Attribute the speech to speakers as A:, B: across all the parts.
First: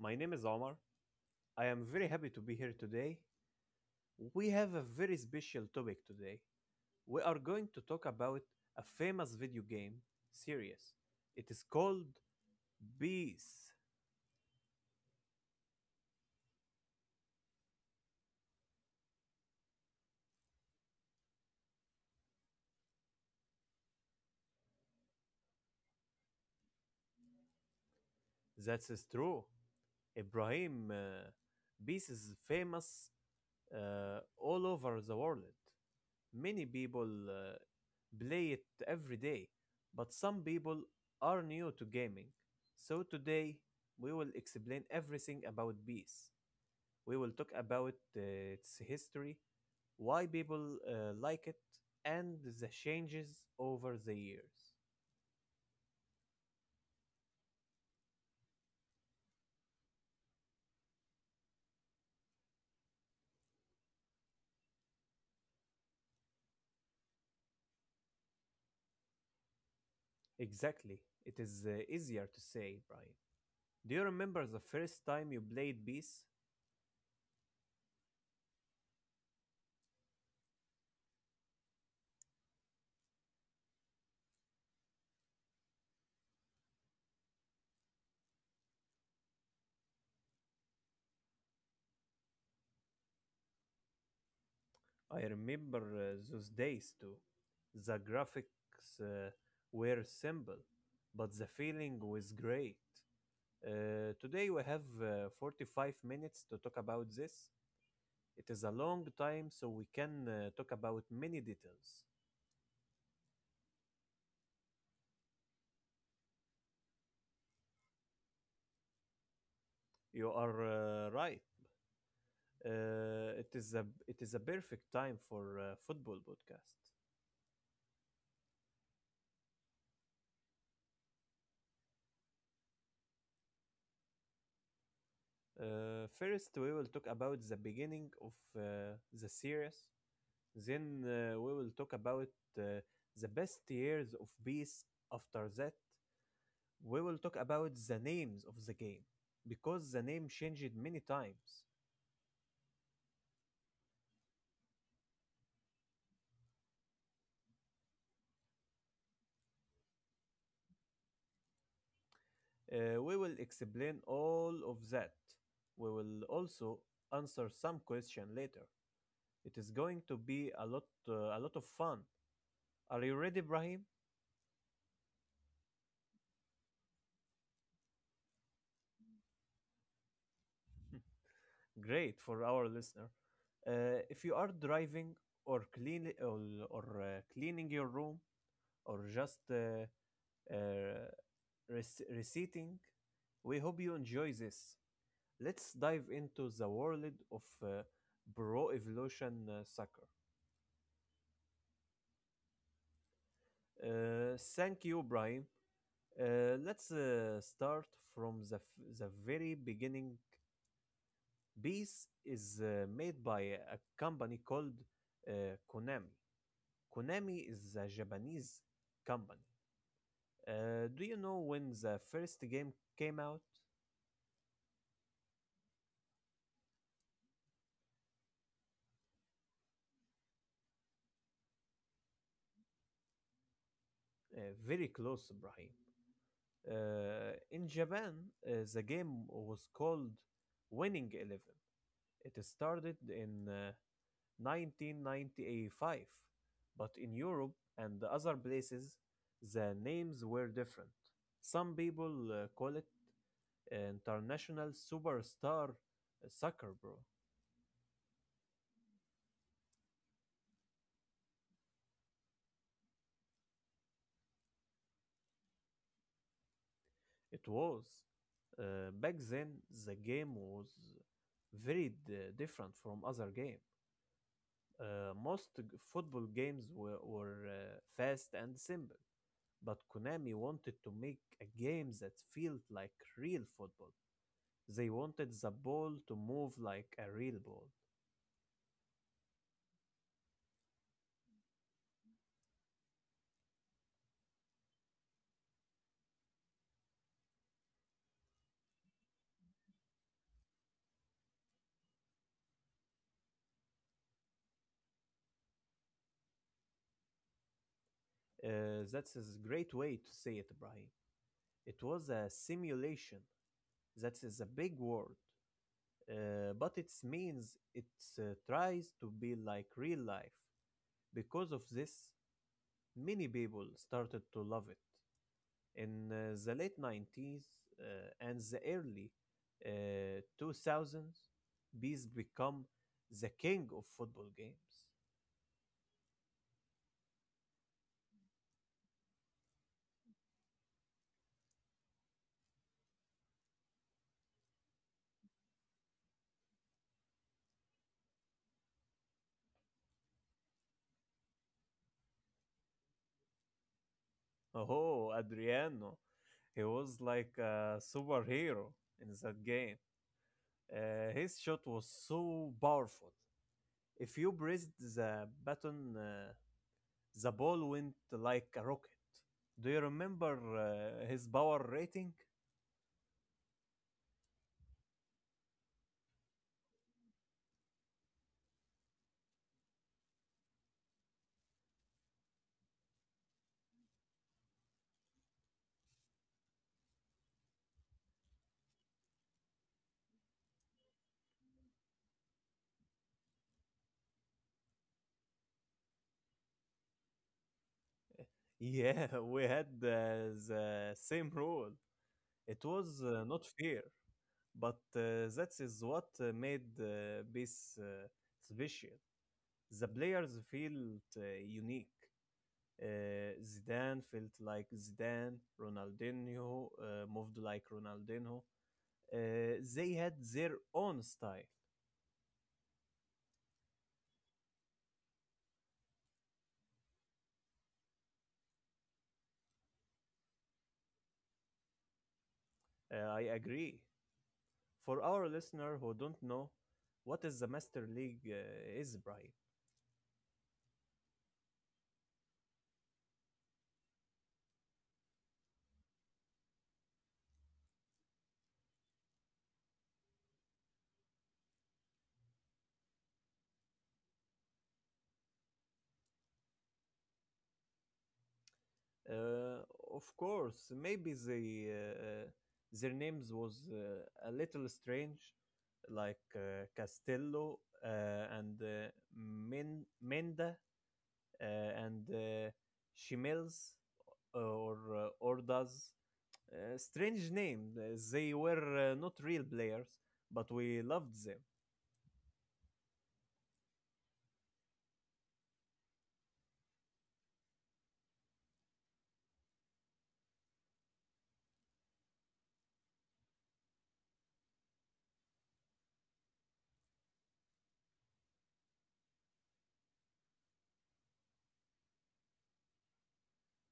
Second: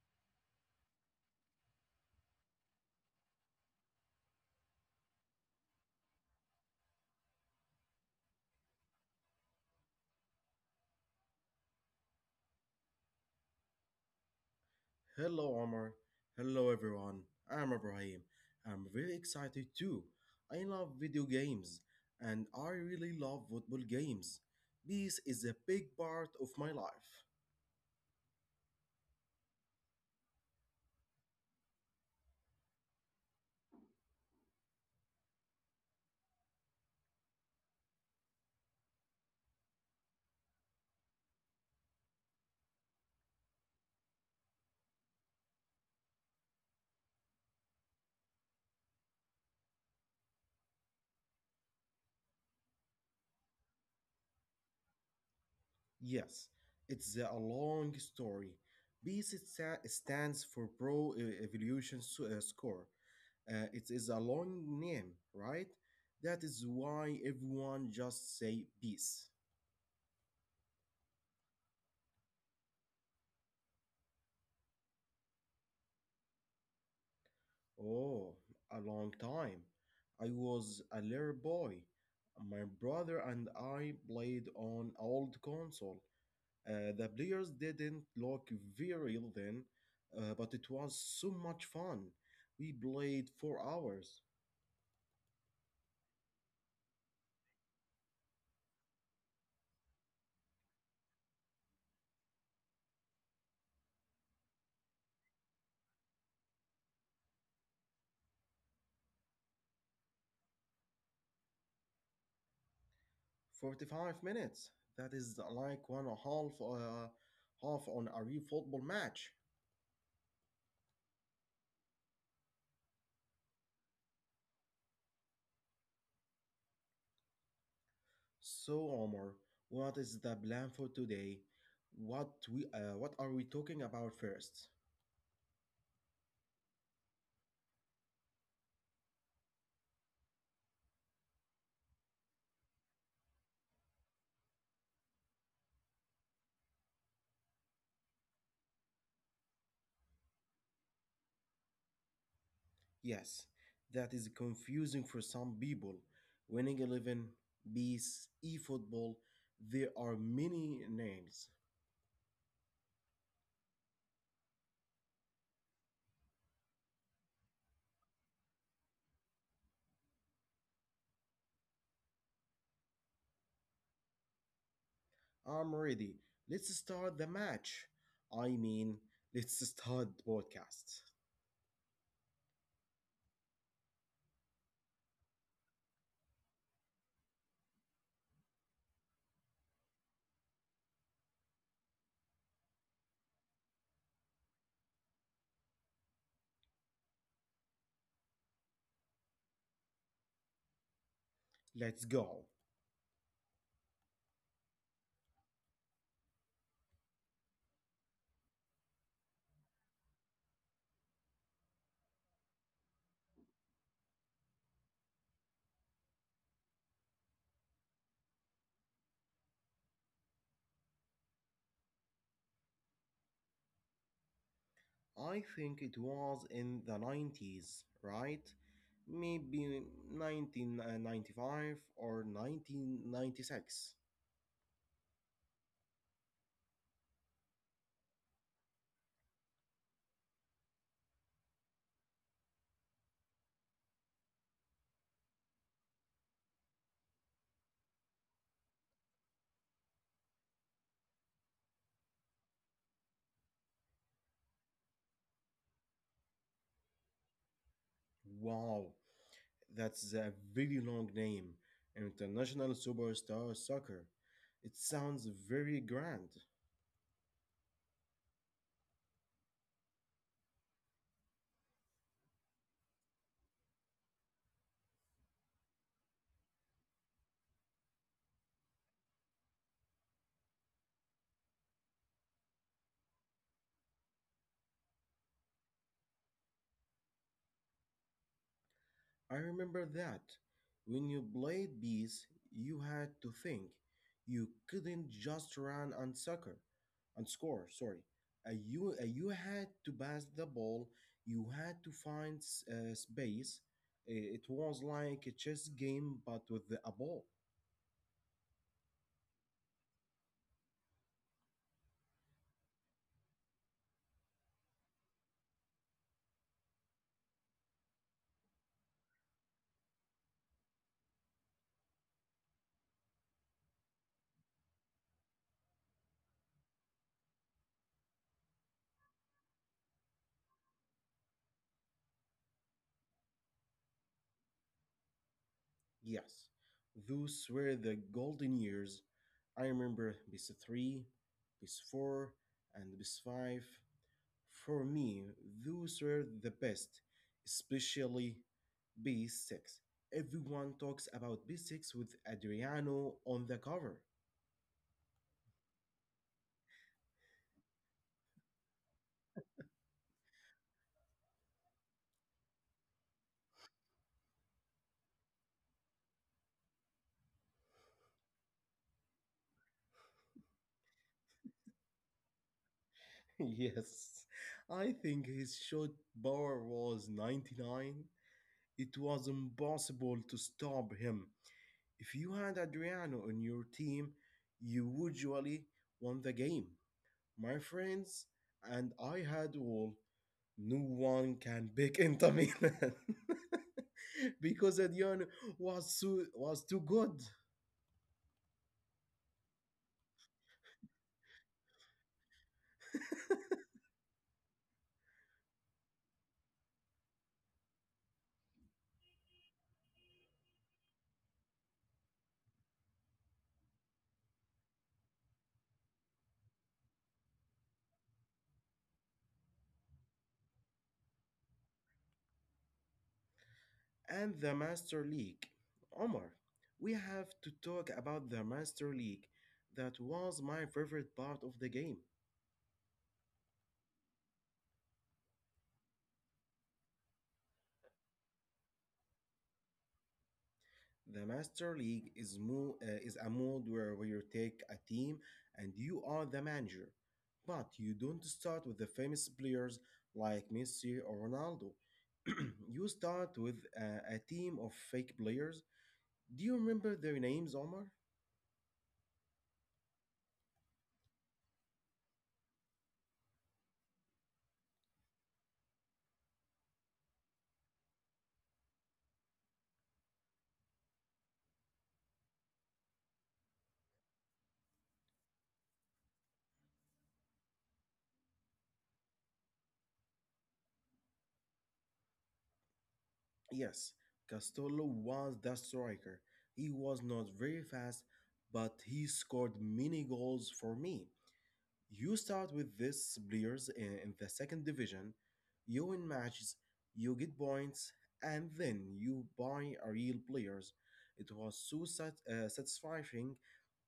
A: My name is Omar. I am very happy to be here today. We have a very special topic today. We are going to talk about a famous video game series. It is called Beast.
B: Hello, Omar. Hello, everyone. I'm Ibrahim. I'm very excited too. I love video games and I really love football games. This is a big part of my life.
A: That is true. Ibrahim, Beast is famous all over the world. Many people play it every day, but some people are new to gaming. So today we will explain everything about Beast. We will talk about its history, why people like it, and the changes over the years.
B: Yes, it's a long story. This stands for Evolution Score. It is a long name, right? That is why everyone just say peace.
A: Exactly. It is easier to say, Brian. Do you remember the first time you played Beast?
B: Oh, a long time. I was a little boy. My brother and I played on old console. The players didn't look very real then, but it was so much fun. We played 4 hours,
A: I remember those days too. The graphics were simple, but the feeling was great. Today we have 45 minutes to talk about this. It is a long time, so we can talk about many details.
B: 45 minutes. That is like one and a half, half on a real football match.
A: You are right. It is a perfect time for football podcast.
B: So, Omar, what is the plan for today? What are we talking about first?
A: First, we will talk about the beginning of the series. Then we will talk about uh, the best years of peace. After that, we will talk about the names of the game because the name changed many times.
B: Yes, that is confusing for some people. Winning 11, Beast, eFootball, there are many names.
A: We will explain all of that. We will also answer some question later. It is going to be a lot of fun. Are you ready, Brahim?
B: I'm ready. Let's start the match. I mean, let's start the podcast.
A: Great. For our listener, if you are driving or clean or, or cleaning your room or just uh, reciting. We hope you enjoy this. Let's dive into the world of Pro Evolution Soccer.
B: Let's go.
A: Thank you, Brian. Let's start from the very beginning. Beast is made by a company called Konami. Konami is a Japanese company. Do you know when the first game came out?
B: I think it was in the 90s, right? Maybe 1995 or 1996.
A: Very close, Brian. In Japan, the game was called Winning 11. It started in 1995, but in Europe and other places, the names were different. Some people call it International Superstar Soccer Bro.
B: Wow, that's a very long name. International Superstar Soccer. It sounds very grand.
A: It was. Back then, the game was very different from other games. Uh, most g- Football games were fast and simple, but Konami wanted to make a game that felt like real football. They wanted the ball to move like a real ball.
B: I remember that. When you played bees, you had to think. You couldn't just run and soccer and score, sorry. You had to pass the ball, you had to find space. It was like a chess game but with a ball.
A: That's a great way to say it, Ibrahim. It was a simulation. That is a big word, but it means it tries to be like real life. Because of this, many people started to love it. In the late 90s uh, and the early 2000s, Bees become the king of football games.
B: Yes, those were the golden years. I remember PS3, PS4, and PS5. For me, those were the best, especially B6. Everyone talks about B6 with Adriano on the cover.
A: Oh, Adriano, he was like a superhero in that game. His shot was so powerful. If you pressed the button, the ball went like a rocket. Do you remember his power rating?
B: Yes, I think his shot power was 99. It was impossible to stop him. If you had Adriano on your team, you usually won the game. My friends and I had all. No one can pick Inter Milan because Adriano was too good.
A: Yeah, we had the same rule. It was not fair, but that is what made this special. The players felt unique. Zidane felt like Zidane, Ronaldinho moved like Ronaldinho. They had their own style.
B: And the Master League, Omar. We have to talk about the Master League. That was my favorite part of the game.
A: I agree. For our listener who don't know, what is the Master League, Brian?
B: The Master League is a mode where you take a team and you are the manager. But you don't start with the famous players like Messi or Ronaldo. You start with a team of fake players. Do you remember their names, Omar?
A: Uh, of course, maybe their names was a little strange, like Castello and Menda, and Shimels, or Ordas. Strange name. They were not real players, but we loved them.
B: Yes, Castolo was the striker. He was not very fast, but he scored many goals for me. You start with these players in the second division, you win matches, you get points, and then you buy a real players. It was so satisfying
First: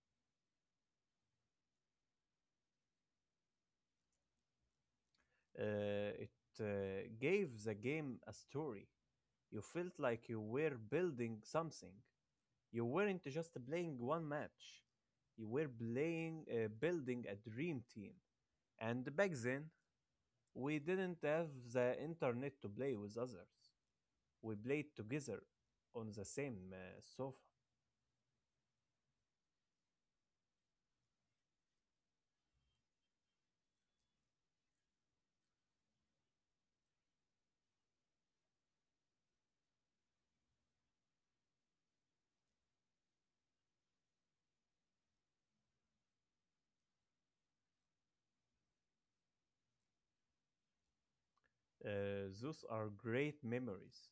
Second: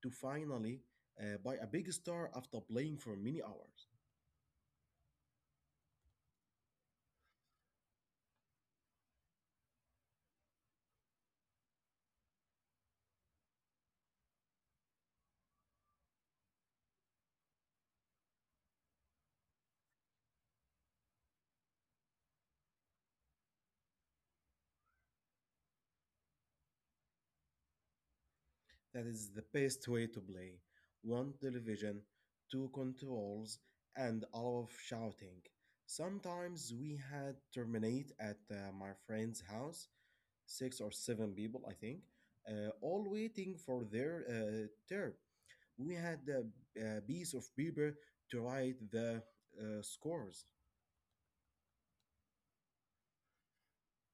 B: to finally buy a big star after playing for many hours.
A: It gave the game a story. You felt like you were building something. You weren't just playing one match. You were building a dream team. And back then, we didn't have the internet to play with others. We played together on the same sofa.
B: That is the best way to play. One television, two controls, and a lot of shouting. Sometimes we had terminate at my friend's house six or seven people, I think, all waiting for their turn. We had a piece of paper to write the scores.
A: Uh, those are great memories.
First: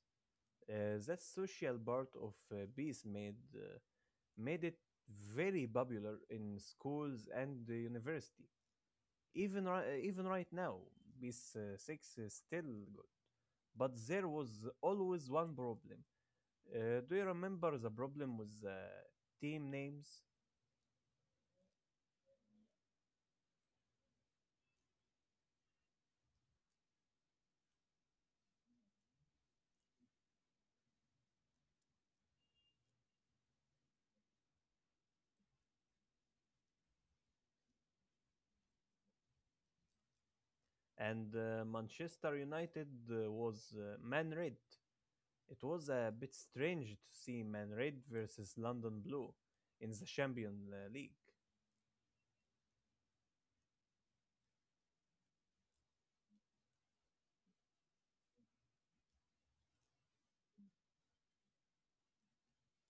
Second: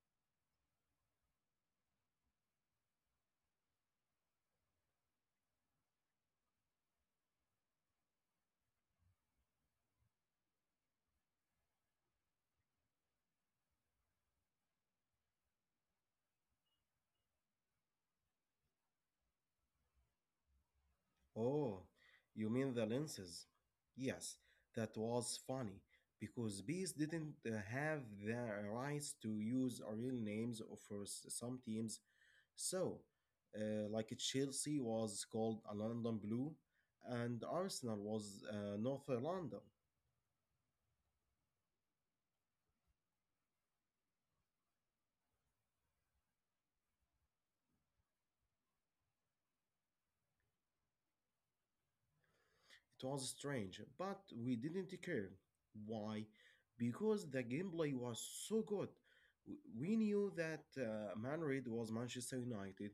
A: That social part of peace made it very popular in schools and the university. Even even right now, Peace Six is still good. But there was always one problem. Do you remember the problem with team names?
B: Oh, you mean the lenses? Yes, that was funny because bees didn't have the rights to use our real names for some teams. So, like Chelsea was called a London Blue, and Arsenal was North London.
A: And Manchester United was Man Red. It was a bit strange to see Man Red versus London Blue in the Champions League.
B: It was strange, but we didn't care. Why? Because the gameplay was so good. We knew that Madrid was Manchester United.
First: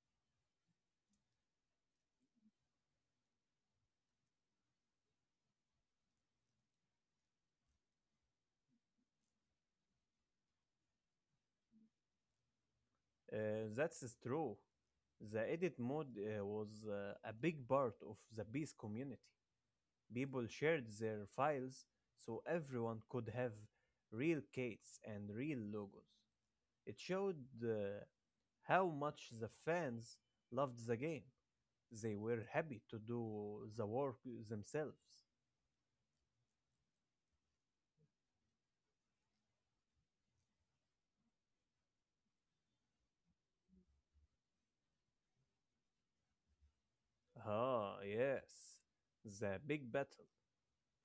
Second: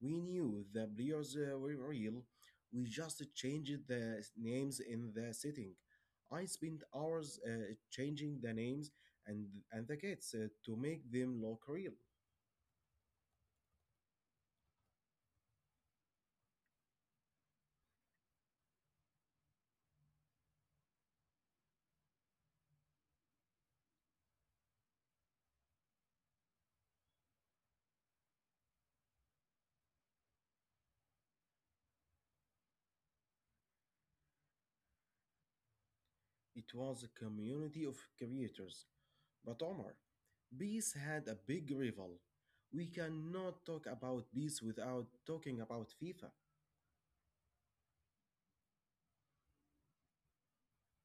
B: We knew the players were real. We just changed the names in the setting. I spent hours changing the names and the kids to make them look real.
A: That's true. The edit mode was a big part of the Beast community. People shared their files so everyone could have real cats and real logos. It showed uh, how much the fans loved the game. They were happy to do the work themselves.
B: It was a community of creators. But Omar, bees had a big rival. We cannot talk about bees without talking about FIFA.
A: Ah, yes, the big battle.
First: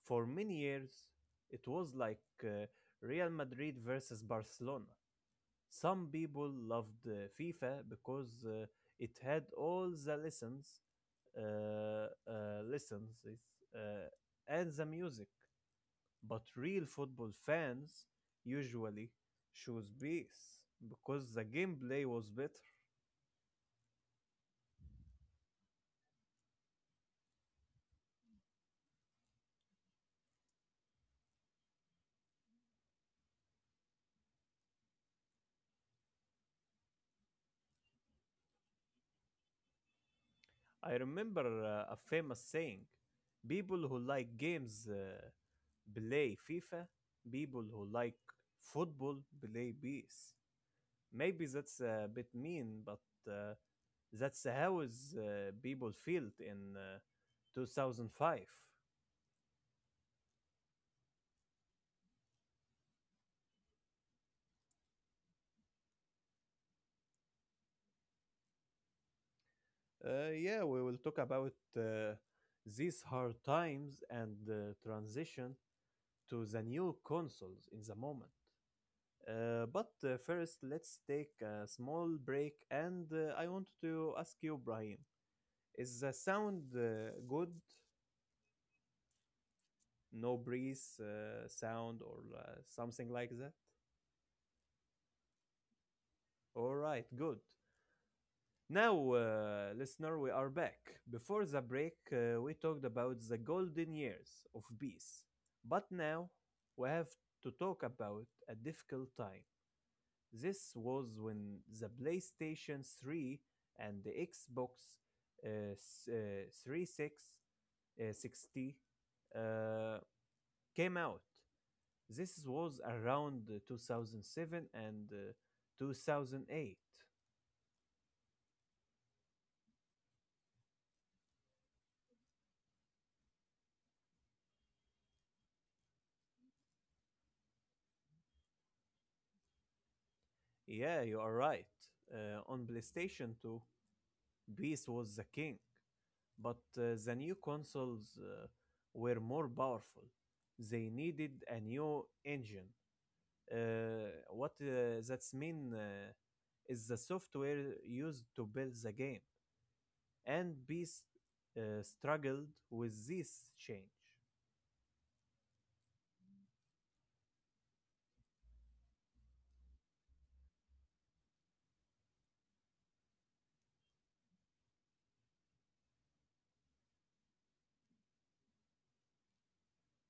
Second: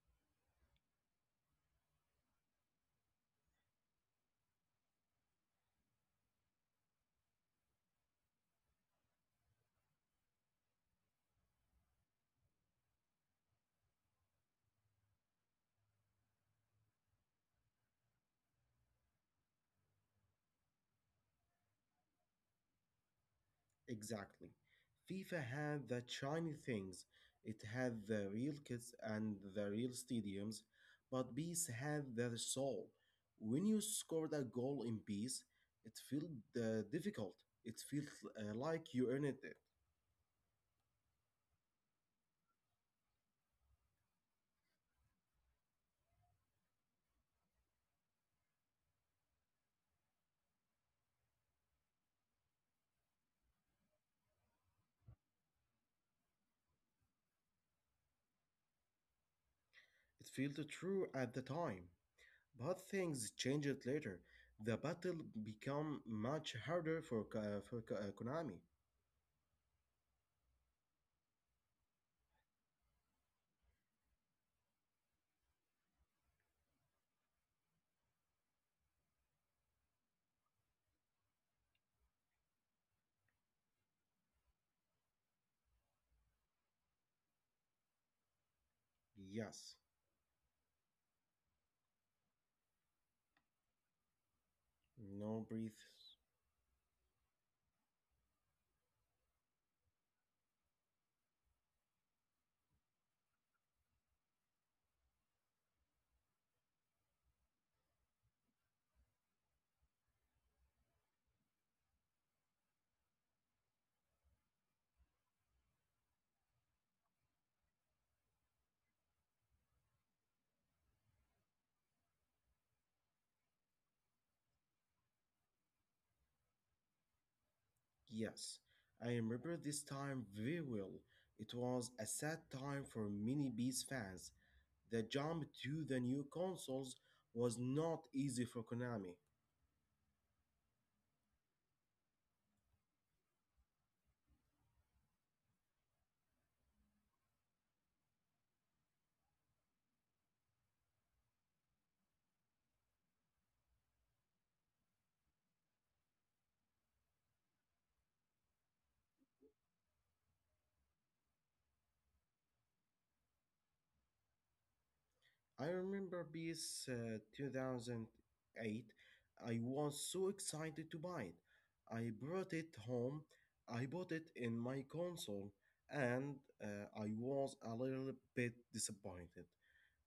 A: For many years, it was like Real Madrid versus Barcelona. Some people loved FIFA because it had all the lessons, licenses, uh, and the music. But real football fans usually choose PES because the gameplay was better.
B: Exactly. FIFA had the shiny things. It had the real kits and the real stadiums, but bees had their soul. When you scored a goal in bees, it felt difficult. It felt like you earned it.
A: I remember a famous saying: "People who like games play FIFA. People who like football play PES." Maybe that's a bit mean, but uh, that's how people felt in 2005.
B: It felt true at the time. But things changed later. The battle became much harder for, Konami.
A: Yeah, we will talk about these hard times and the transition to the new consoles in the moment. But first, let's take a small break, and I want to ask you, Brian, is the sound good?
B: Yes.
A: No breeze sound or something like that?
B: No breathe.
A: All right, good. Now, listener, we are back. Before the break, we talked about the golden years of peace. But now, we have to talk about a difficult time. This was when the PlayStation 3 and the Xbox 360 uh, came out. This was around 2007 and 2008.
B: Yes. I remember this time very well. It was a sad time for many Beast fans. The jump to the new consoles was not easy for Konami.
A: Yeah, you are right. On PlayStation 2, Beast was the king, but the new consoles were more powerful. They needed a new engine. What that's mean is the software used to build the game, and Beast struggled with this change.
B: I remember PS 2008. I was so excited to buy it. I brought it home. I bought it in my console and uh, I was a little bit disappointed.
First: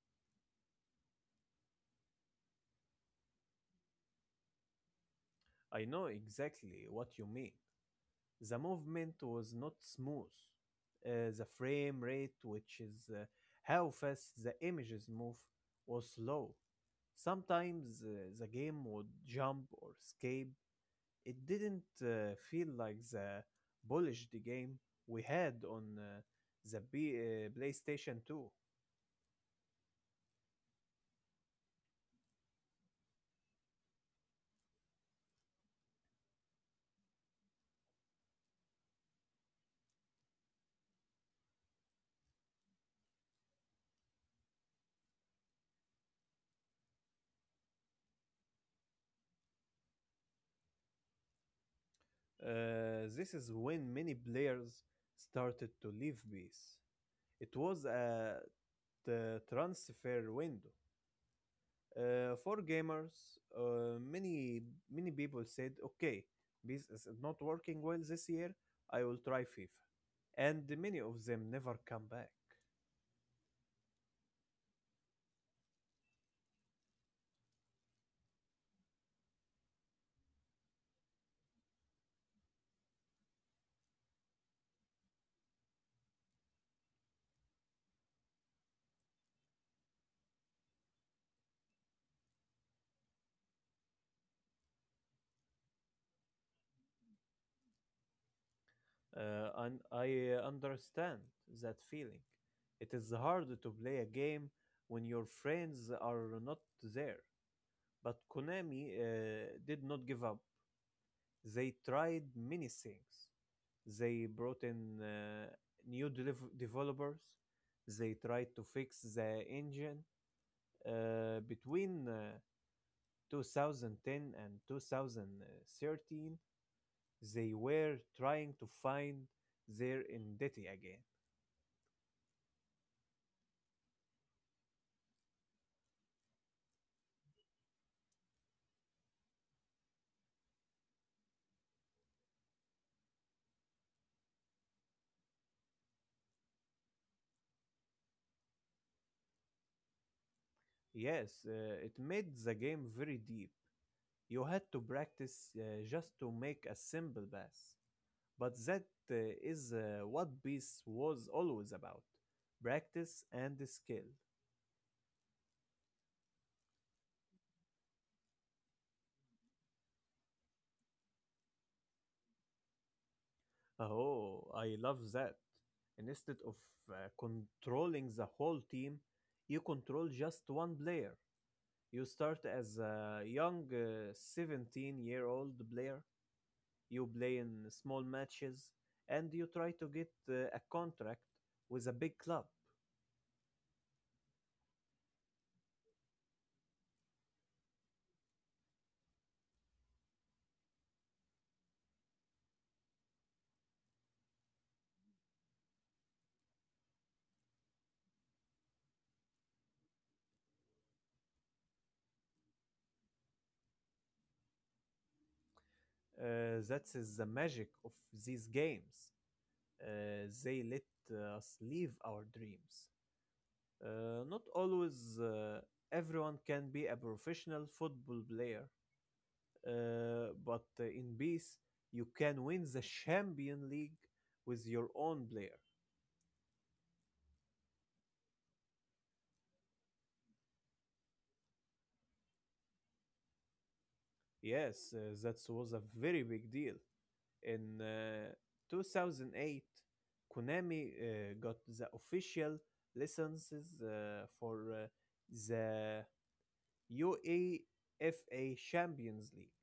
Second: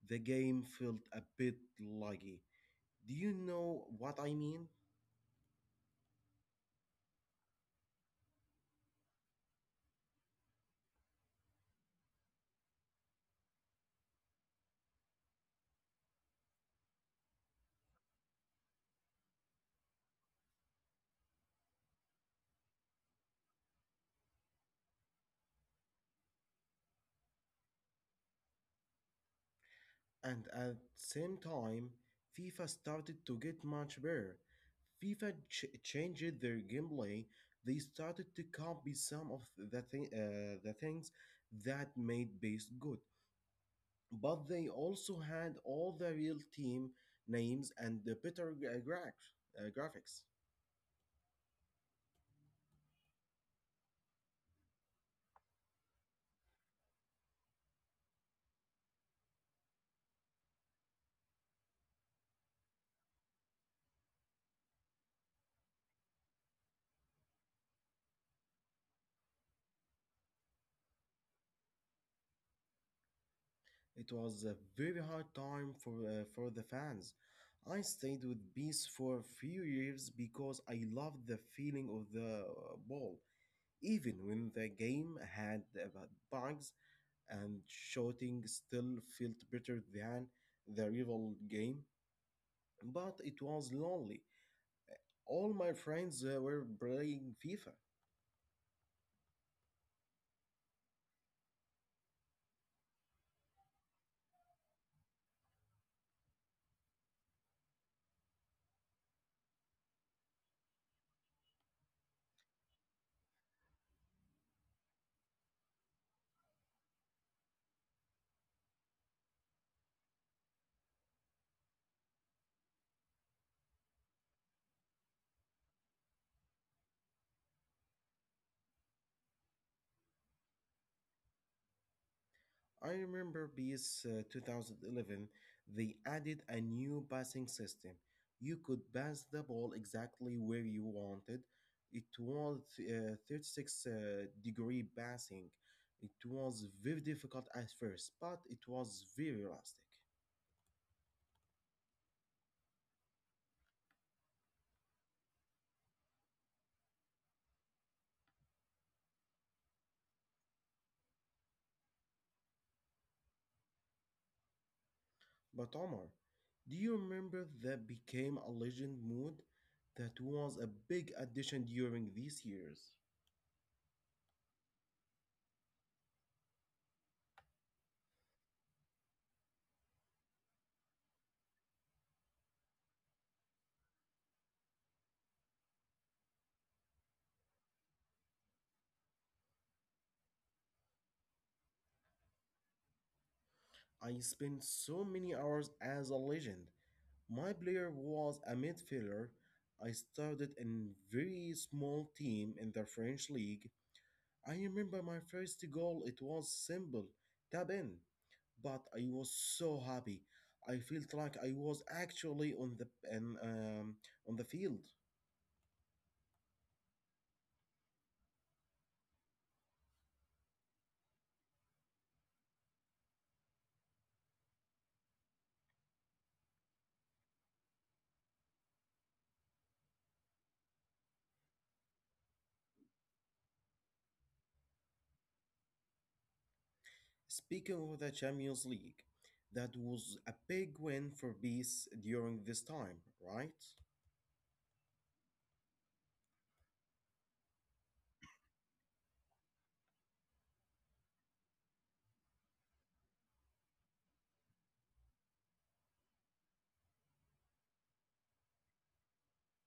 B: The game felt a bit laggy. Do you know what I mean?
A: I know exactly what you mean. The movement was not smooth. The frame rate, which is how fast the images move, was slow. Sometimes the game would jump or escape. It didn't feel like the polished game we had on PlayStation 2.
B: And at same time, FIFA started to get much better. Changed their gameplay. They started to copy some of the things that made base good. But they also had all the real team names and the better graphics.
A: Uh, this is when many players started to leave base. It was a t- transfer window. For gamers, uh, many many people said, "Okay, this is not working well this year. I will try FIFA," and many of them never come back.
B: It was a very hard time for the fans. I stayed with Beast for a few years because I loved the feeling of the ball. Even when the game had about bugs and shooting still felt better than the rival game, but it was lonely. All my friends were playing FIFA.
A: And I understand that feeling. It is hard to play a game when your friends are not there. But Konami did not give up. They tried many things. They brought in new developers. They tried to fix the engine between 2010 and 2013. They were trying to find their identity again.
B: I remember PS 2011, they added a new passing system. You could pass the ball exactly where you wanted. It was 36 degree passing. It was very difficult at first, but it was very elastic.
A: Yes, it made the game very deep. You had to practice just to make a simple pass. But that uh, is uh, what Beast was always about practice and skill.
B: But Omar, do you remember that became a legend mode that was a big addition during these years?
A: Oh, I love that. And instead of controlling the whole team, you control just one player. You start as a young 17-year-old player, you play in small matches, and you try to get a contract with a big club.
B: I spent so many hours as a legend. My player was a midfielder. I started in very small team in the French league. I remember my first goal it was simple, tap in. But I was so happy. I felt like I was actually on the and on the field.
A: That is the magic of these games. They let us live our dreams. Not always everyone can be a professional football player, but in peace, you can win the Champion League with your own player.
B: Speaking of the Champions League, that was a big win for Bees during this time, right?
A: Yes, that was a very big deal. In 2008, Konami got the official licenses for the UEFA Champions League.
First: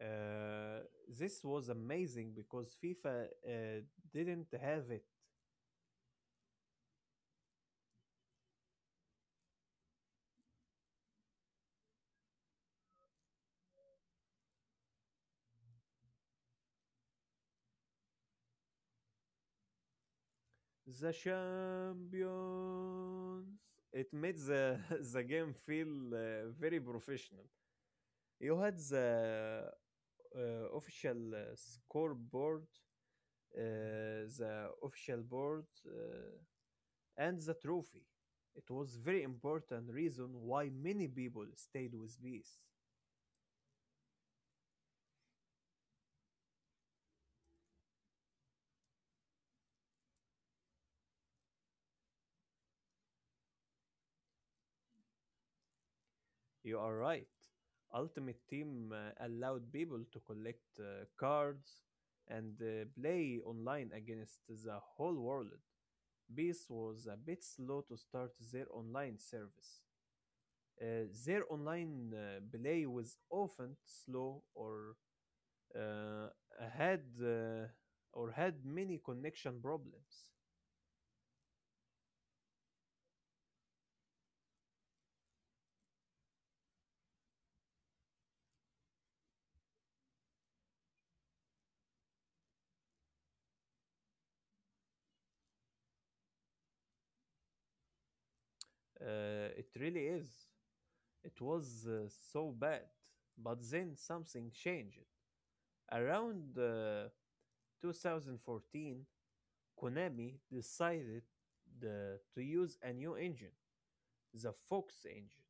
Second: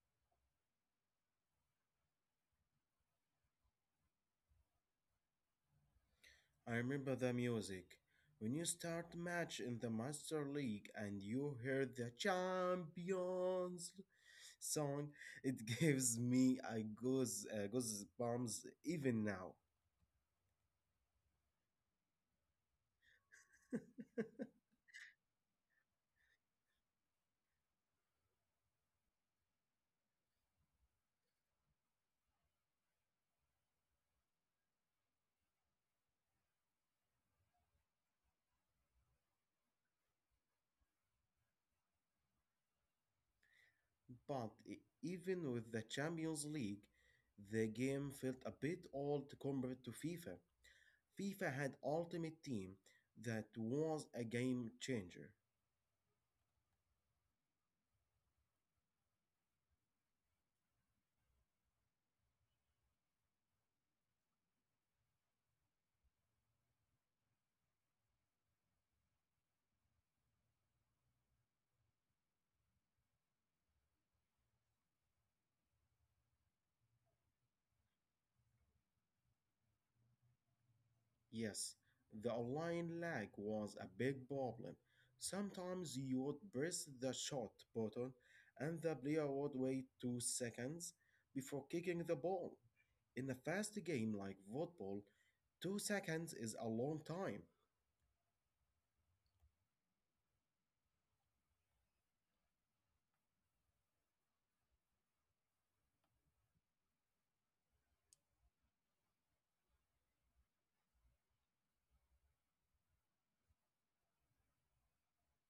A: Uh, this was amazing because FIFA didn't have it.
B: I remember the music. When you start match in the Master League and you hear the Champions song, it gives me a goosebumps even now.
A: The champions. It made the the game feel very professional. You had the official scoreboard, the official board, and the trophy. It was very important reason why many people stayed with peace.
B: But even with the Champions League, the game felt a bit old compared to FIFA. FIFA had Ultimate Team that was a game changer.
A: You are right. Ultimate Team allowed people to collect cards and play online against the whole world. Beast was a bit slow to start their online service. Their online play was often slow or uh, had or had many connection problems.
B: Yes, the online lag was a big problem. Sometimes you would press the shot button and the player would wait 2 seconds before kicking the ball. In a fast game like football, 2 seconds is a long time.
A: It really is. It was so bad. But then something changed. Around 2014, Konami decided uh, to use a new engine, the Fox engine.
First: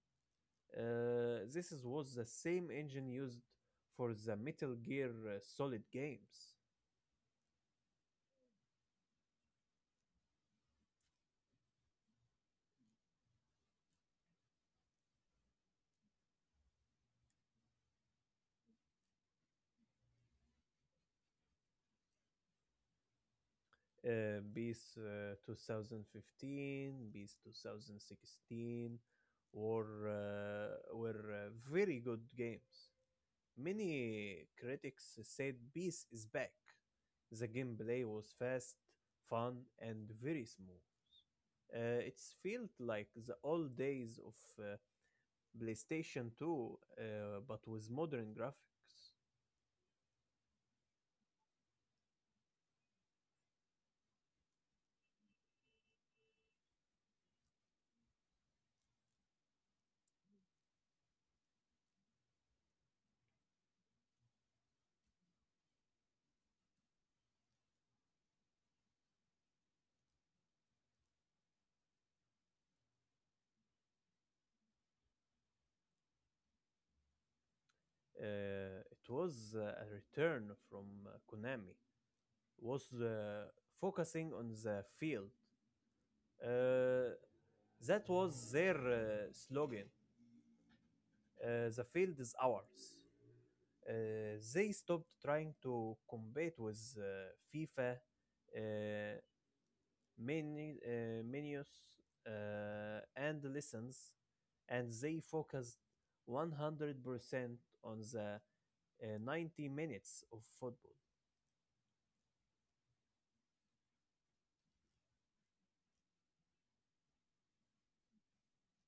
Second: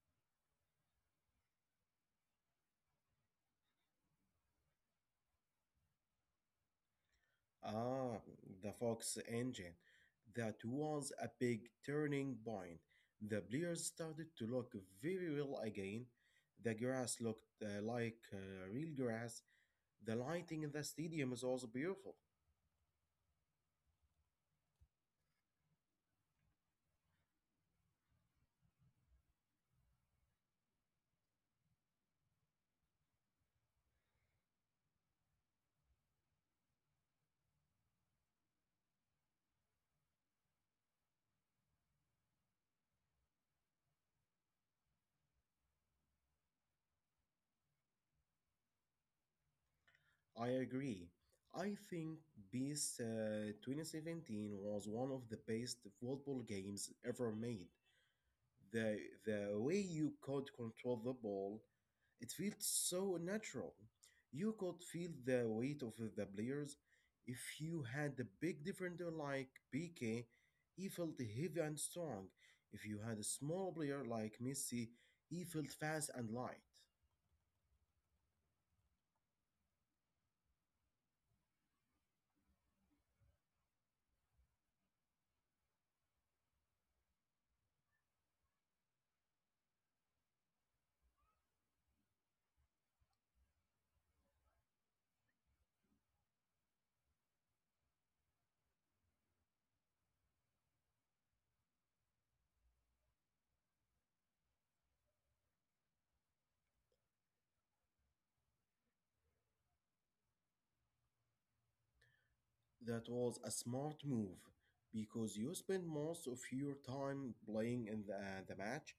A: This was the same engine used for the Metal Gear Solid games.
B: Ah, the Fox engine. That was a big turning point. The players started to look very well again. The grass looked like real grass. The lighting in the stadium is also beautiful.
A: BIS 2015, BIS 2016 were, were very good games. Many critics said Peace is back. The gameplay was fast, fun, and very smooth. It felt like the old days of PlayStation 2, uh, but with modern graphics.
B: I agree. I think this 2017 was one of the best football games ever made. The, the way you could control the ball, it feels so natural. You could feel the weight of the players. If you had a big defender like PK, he felt heavy and strong. If you had a small player like Messi, he felt fast and light.
A: It was a return from Konami, was focusing on the field. Uh, that was their slogan. The field is ours. uh, they stopped trying to compete with FIFA, uh, menus, and lessons, and they focused 100% on the 90 minutes of football.
B: That was a smart move because you spend most of your time playing in the match,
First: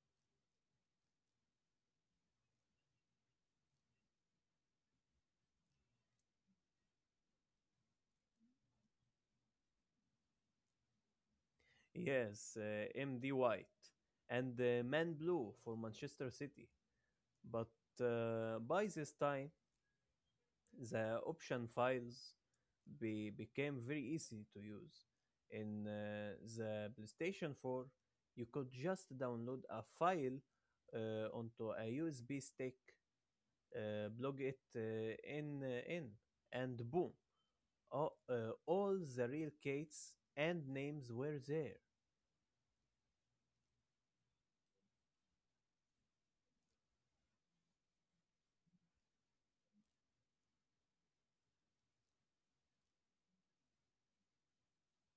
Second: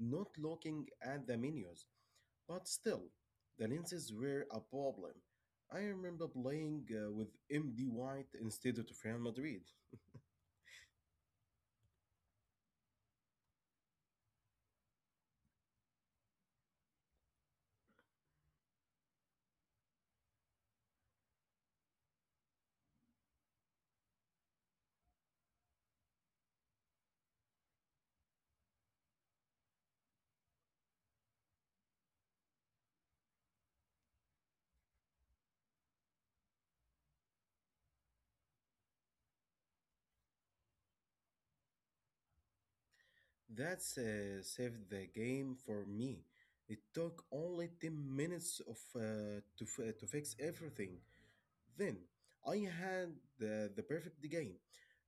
B: not looking at the menus. But still, the lenses were a problem. I remember playing with MD White instead of Real Madrid.
A: Yes, MD White and Man Blue for Manchester City. But by this time, the option files became very easy to use. In the PlayStation 4, you could just download a file onto a USB stick, plug it in, and boom, all the real gates and names were there.
B: That saved the game for me. It took only 10 minutes to fix everything. Then I had the perfect game,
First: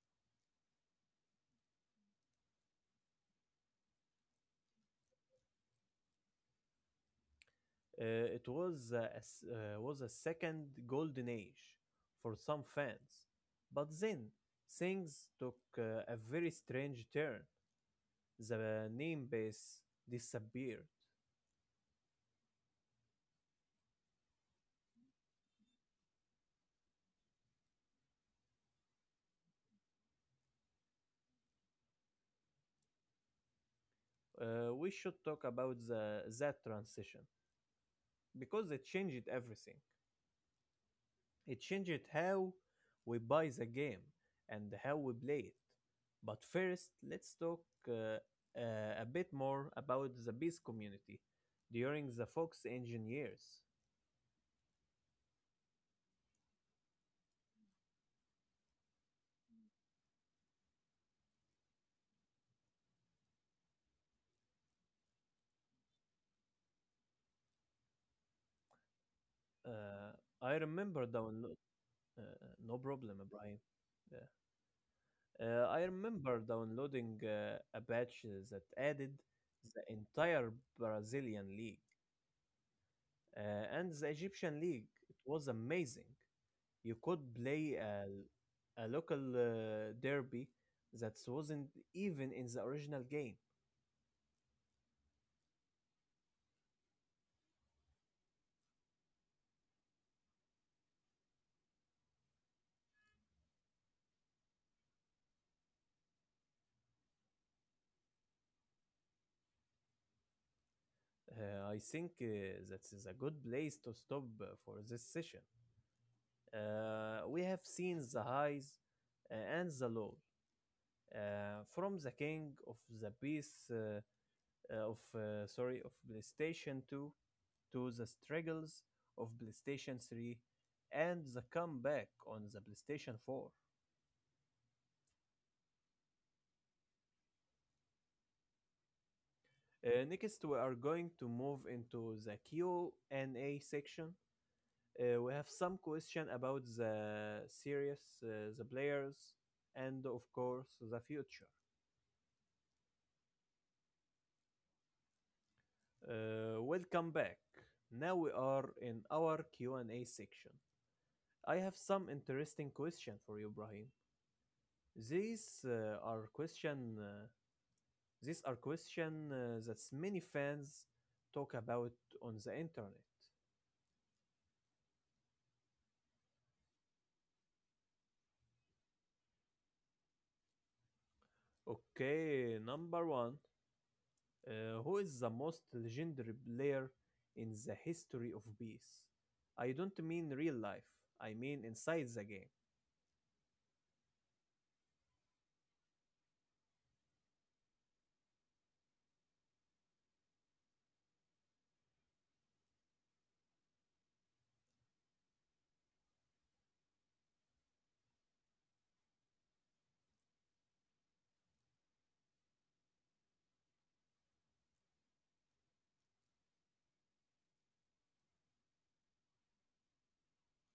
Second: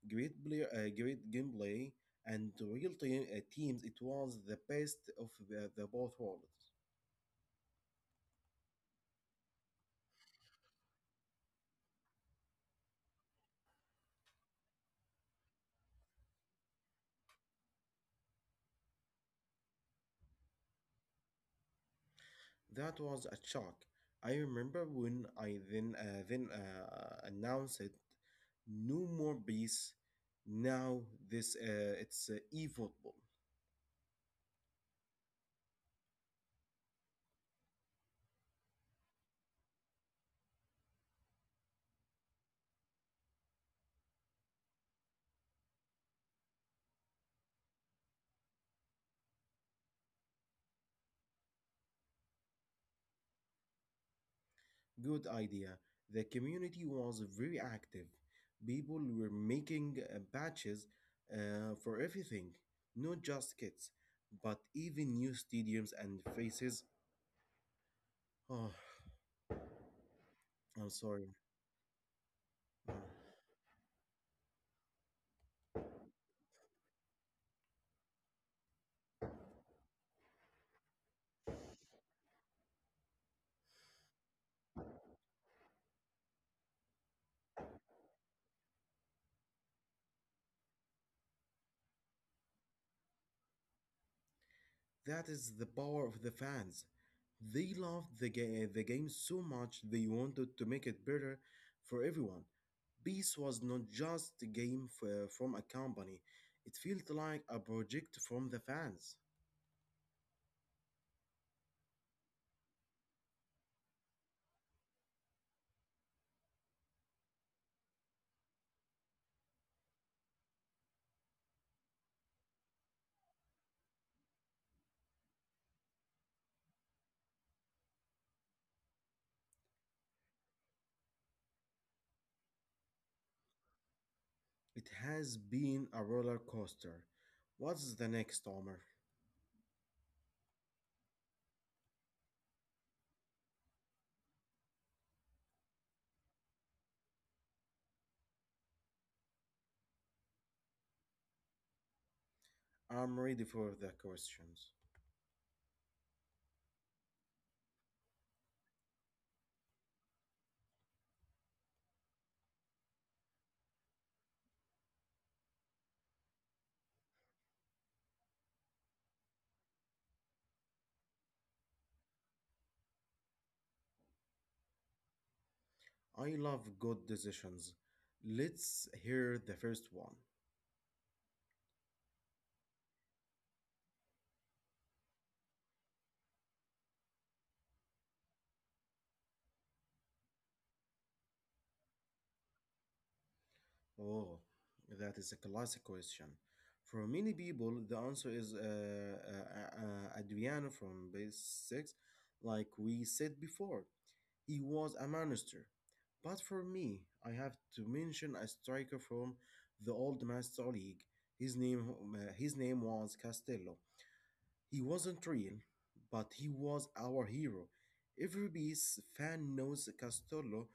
B: great player, great gameplay, and real teams. It was the best of the both worlds.
A: It was a second golden age for some fans, but then things took a very strange turn. The name base disappeared.
B: That was a shock. I remember when I then announced it, no more peace. Now this it's e football.
A: We should talk about that transition because it changed everything. It changed how we buy the game and how we play it. But first, let's talk uh, a bit more about the Beast community during the Fox Engine years.
B: Good idea. The community was very active. People were making patches for everything, not just kits, but even new stadiums and faces. Oh,
A: Uh, I
B: I'm
A: remember
B: sorry.
A: download. Uh, no problem, Brian. Yeah. I remember downloading a patch that added the entire Brazilian league and the Egyptian league. It was amazing. You could play a local derby that wasn't even in the original game.
B: That is the power of the fans. They loved the, the game so much they wanted to make it better for everyone. Peace was not just a game from a company, it felt like a project from the fans.
A: I think that is a good place to stop for this session. We have seen the highs and the lows, from the king of the piece, of sorry, of PlayStation 2 to the struggles of PlayStation 3 and the comeback on the PlayStation 4.
B: It has been a roller coaster. What's the next, Omar?
A: Next, we are going to move into the Q&A section. We have some question about the series, the players, and of course the future.
B: I'm ready for the questions.
A: Welcome back. Now we are in our Q&A section. I have some interesting question for you, Brahim. These are question. These are question that many fans talk about on the internet.
B: I love good decisions. Let's hear the first one.
A: Okay, number one. Who is the most legendary player in the history of PES? I don't mean real life. I mean inside the game.
B: Oh, that is a classic question. For many people, the answer is Adriano from base six, like we said before. He was a monster. But for me, I have to mention a striker from the Old Master League. His name was Castello. He wasn't real, but he was our hero. Every Beast fan knows Castello.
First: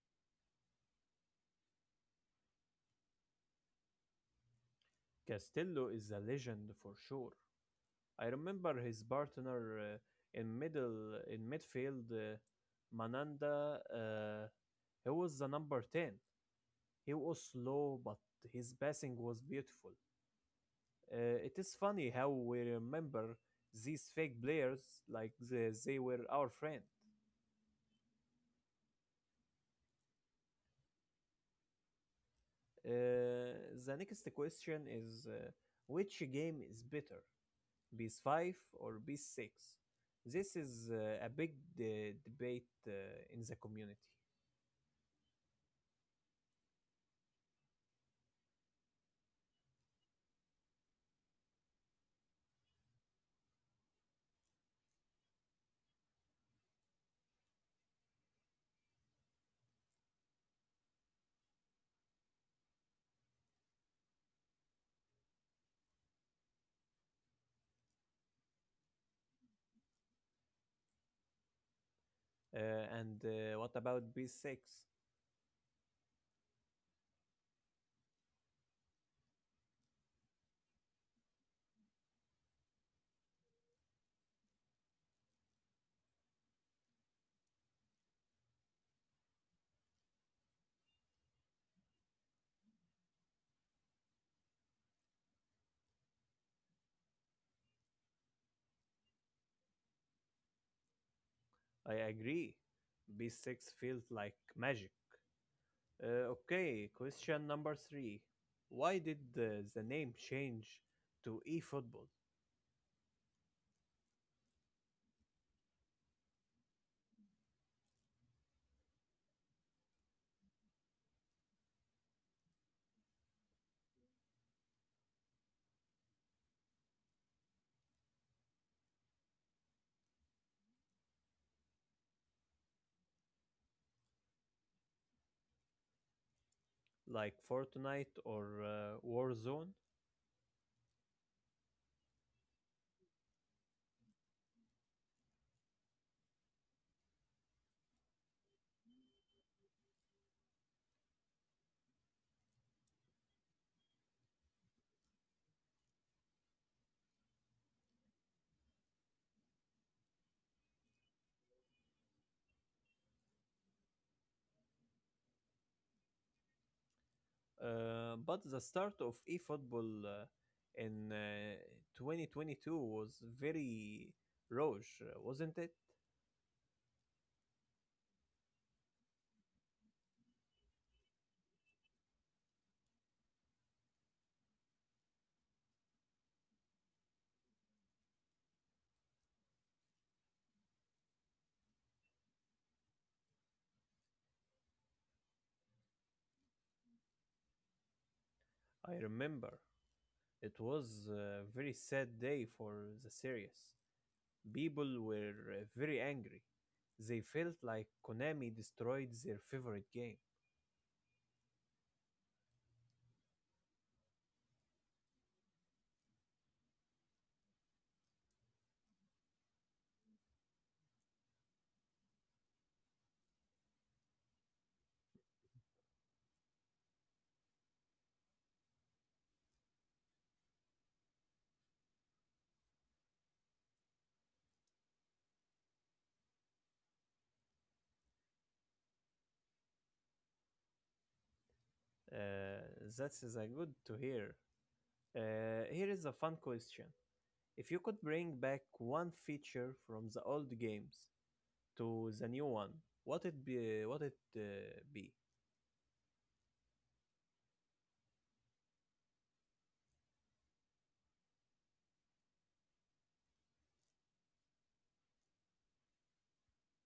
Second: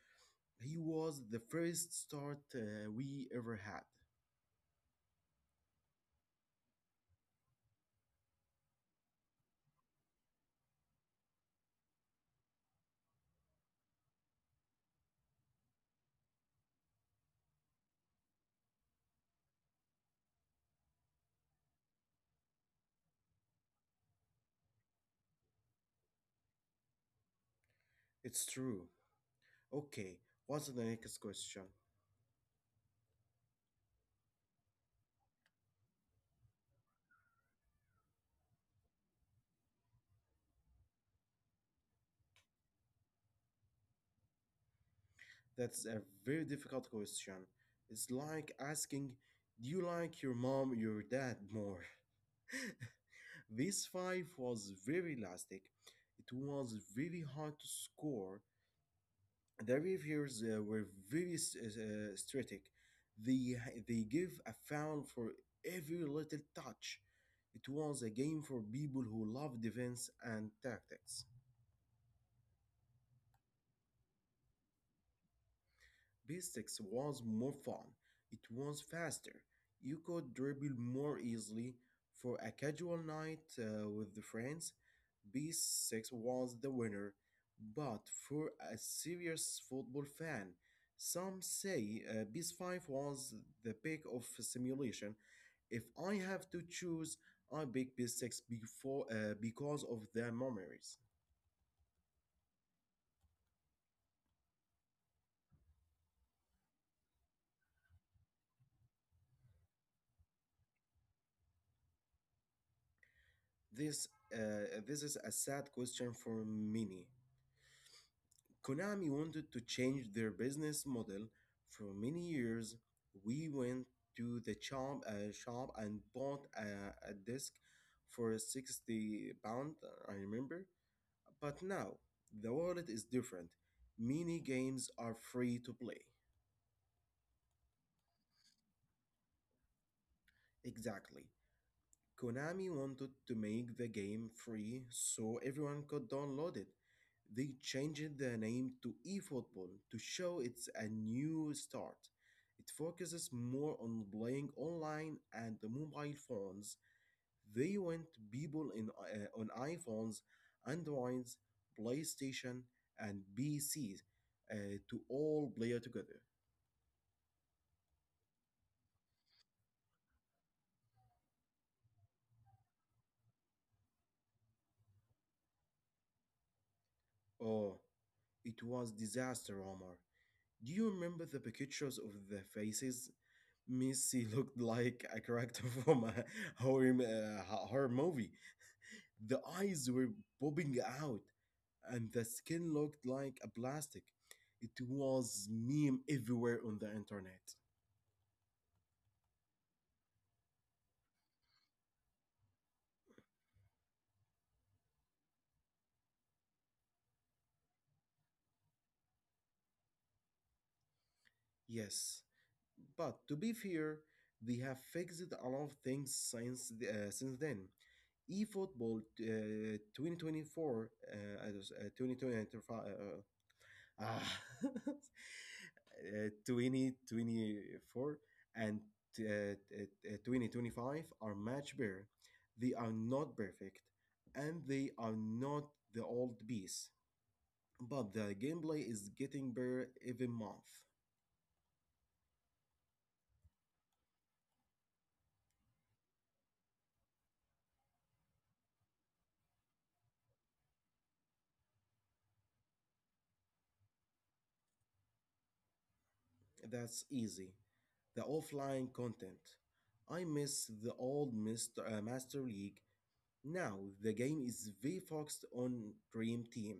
B: He was the first start we ever had.
A: Castello is a legend for sure. I remember his partner in middle in midfield, Mananda. He was the number 10. He was slow, but his passing was beautiful. It is funny how we remember these fake players like they were our friend.
B: It's true. Okay, what's the next question?
A: Uh, the next question is, which game is better, PS 5 or PS 6? This is a big debate in the community.
B: That's a very difficult question. It's like asking, do you like your mom or your dad more? This five was very elastic. It was very hard to score. The reviews were very strict. They, they give a foul for every little touch. It was a game for people who love defense and tactics.
A: Uh, and what about B6?
B: Basics was more fun. It was faster. You could dribble more easily. For a casual night with the friends, B6 was the winner. But for a serious football fan, some say B5 was the pick of simulation. If I have to choose, I pick B6 before because of the memories.
A: I agree. B6 feels like magic. Okay, question number three. Why did the name change to eFootball,
B: This is a sad question for many. Konami wanted to change their business model. For many years, we went to the shop and bought a disc for £60, I remember. But now, the world is different. Mini games are free to play.
A: like Fortnite or Warzone?
B: Exactly. Konami wanted to make the game free so everyone could download it. They changed the name to eFootball to show it's a new start. It focuses more on playing online and the mobile phones. They want people on iPhones, Androids, PlayStation, and PCs to all play together.
A: But the start of eFootball in 2022 was very rough, wasn't it?
B: Oh, it was disaster, Omar. Do you remember the pictures of the faces? Missy looked like a character from a horror movie. The eyes were popping out, and the skin looked like a plastic. It was meme everywhere on the internet.
A: I remember. It was a very sad day for the series. People were very angry. They felt like Konami destroyed their favorite game.
B: Yes, but to be fair, they have fixed a lot of things since then. eFootball 2024, I just- 2025, uh, 2024 and 2025 are much better. They are not perfect and they are not the old beast, but the gameplay is getting better every month.
A: Uh, that is a good to hear. Here is a fun question. If you could bring back one feature from the old games to the new one, what it be? What it be?
B: That's easy. The offline content. I miss the old Mr. uh, Master League. Now, the game is very focused on Dream Team,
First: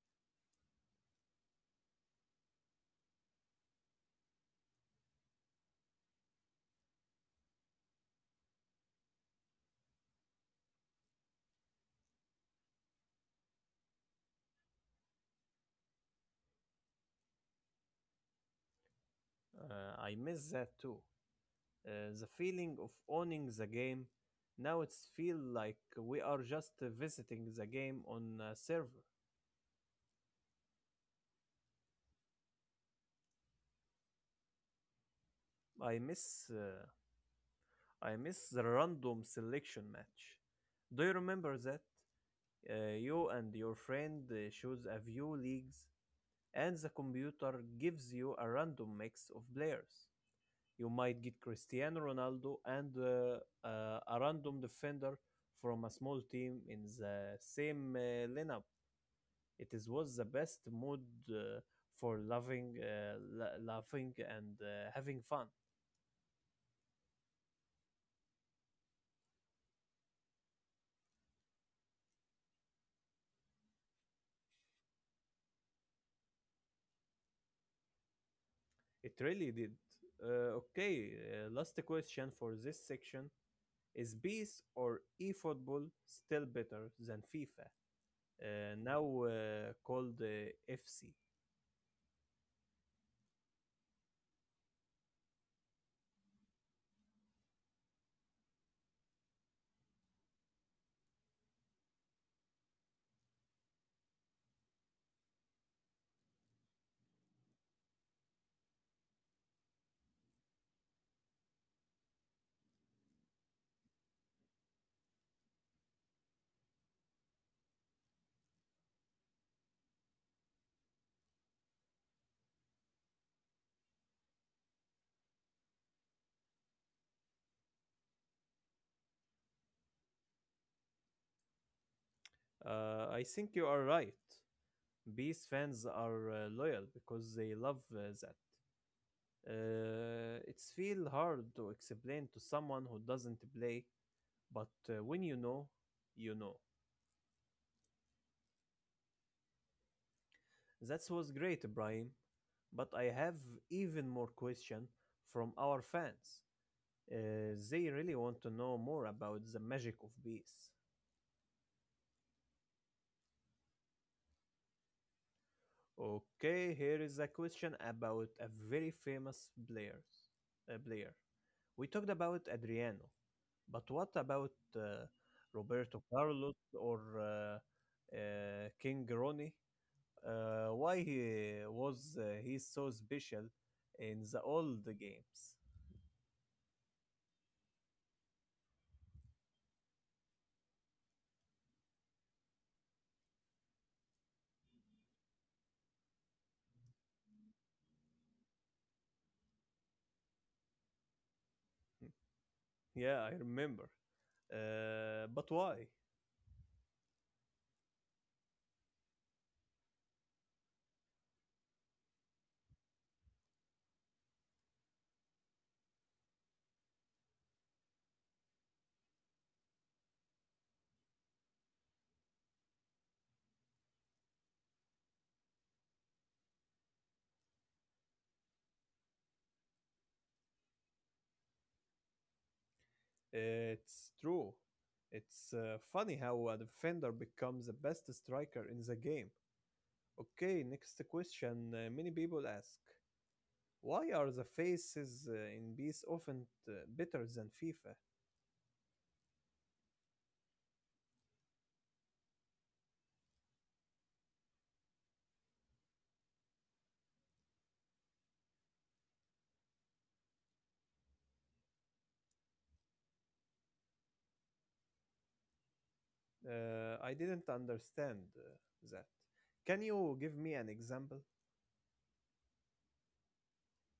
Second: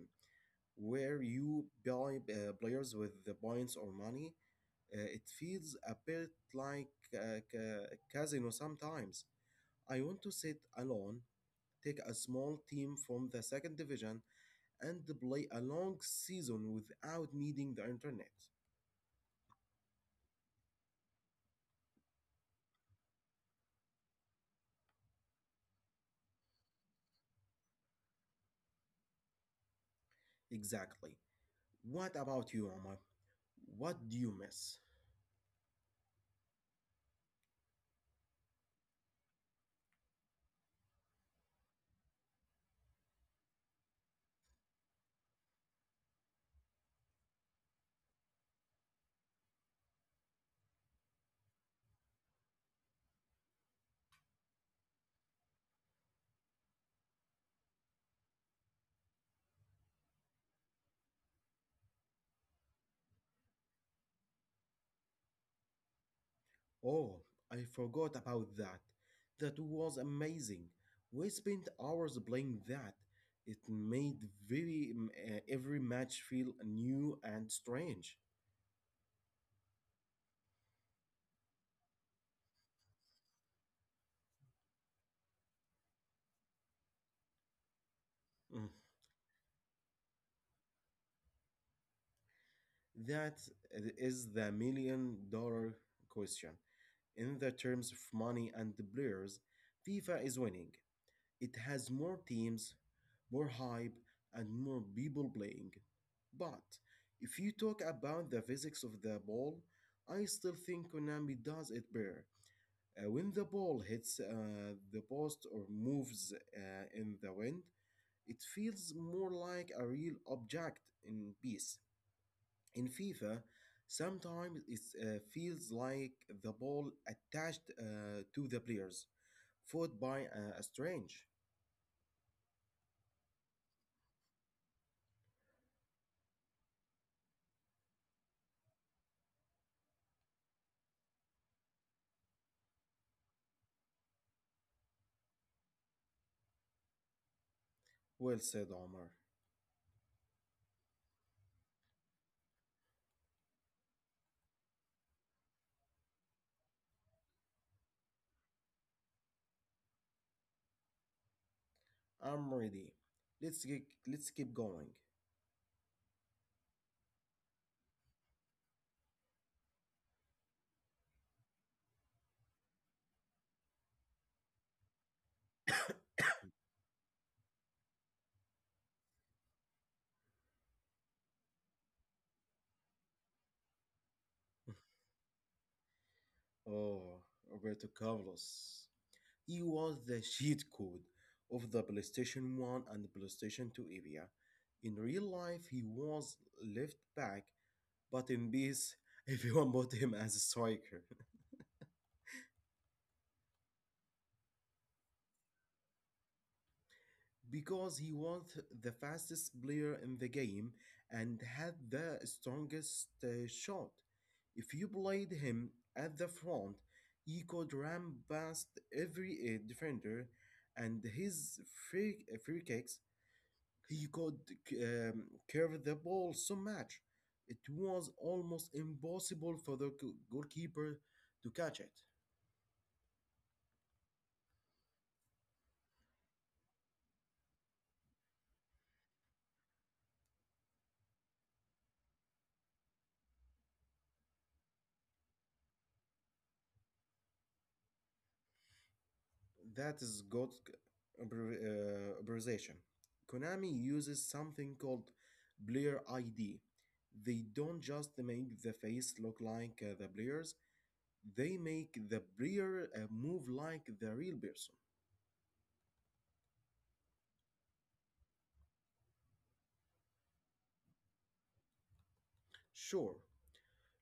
B: where you buy players with the points or money. It feels a bit like a casino sometimes. I want to sit alone, take a small team from the second division, and play a long season without needing the internet.
A: I miss that too. The feeling of owning the game. Now it's feel like we are just visiting the game on a server.
B: Exactly. What about you, Omar? What do you miss?
A: I miss uh, I miss the random selection match. Do you remember that? You and your friend choose a few leagues and the computer gives you a random mix of players. You might get Cristiano Ronaldo and a random defender from a small team in the same lineup. It is was the best mood uh, for loving, laughing, and having fun.
B: Oh, I forgot about that. That was amazing. We spent hours playing that. It made every match feel new and strange.
A: It really did. Okay, last question for this section is, PES or eFootball still better than FIFA?
B: Mm.
A: Now called FC.
B: That is the million dollar question. In the terms of money and the players, FIFA is winning. It has more teams, more hype, and more people playing. But if you talk about the physics of the ball, I still think Konami does it better. When the ball hits the post or moves in the wind, it feels more like a real object in peace. In FIFA, sometimes it feels like the ball attached to the players, fought by a strange.
A: I think you are right. Beast fans are loyal because they love that. It's feel hard to explain to someone who doesn't play, but when you know, you know.
B: Well said, Omar.
A: That was great, Ibrahim. But I have even more question from our fans. They really want to know more about the magic of bees.
B: I'm ready. Let's keep going.
A: Okay, here is a question about a very famous players, player. We talked about Adriano, but what about Roberto Carlos or King Ronnie? Why he so special in the old games?
B: Oh, Roberto Carlos. He was the cheat code of the PlayStation 1 and the PlayStation 2 area. In real life, he was left back, but in peace, everyone bought him as a striker.
A: Hmm, yeah, I remember. But why?
B: Because he was the fastest player in the game and had the strongest shot. If you played him at the front, he could ram past every defender, and his free kicks, he could um, curve the ball so much. It was almost impossible for the goalkeeper to catch it.
A: It's true. It's funny how a defender becomes the best striker in the game. Okay, next question. Many people ask, why are the faces in bees often better than FIFA?
B: That is got, abbreviation. Konami uses something called player ID. They don't just make the face look like the players, they make the player move like the real person.
A: I didn't understand that. Can you give me an example
B: Sure,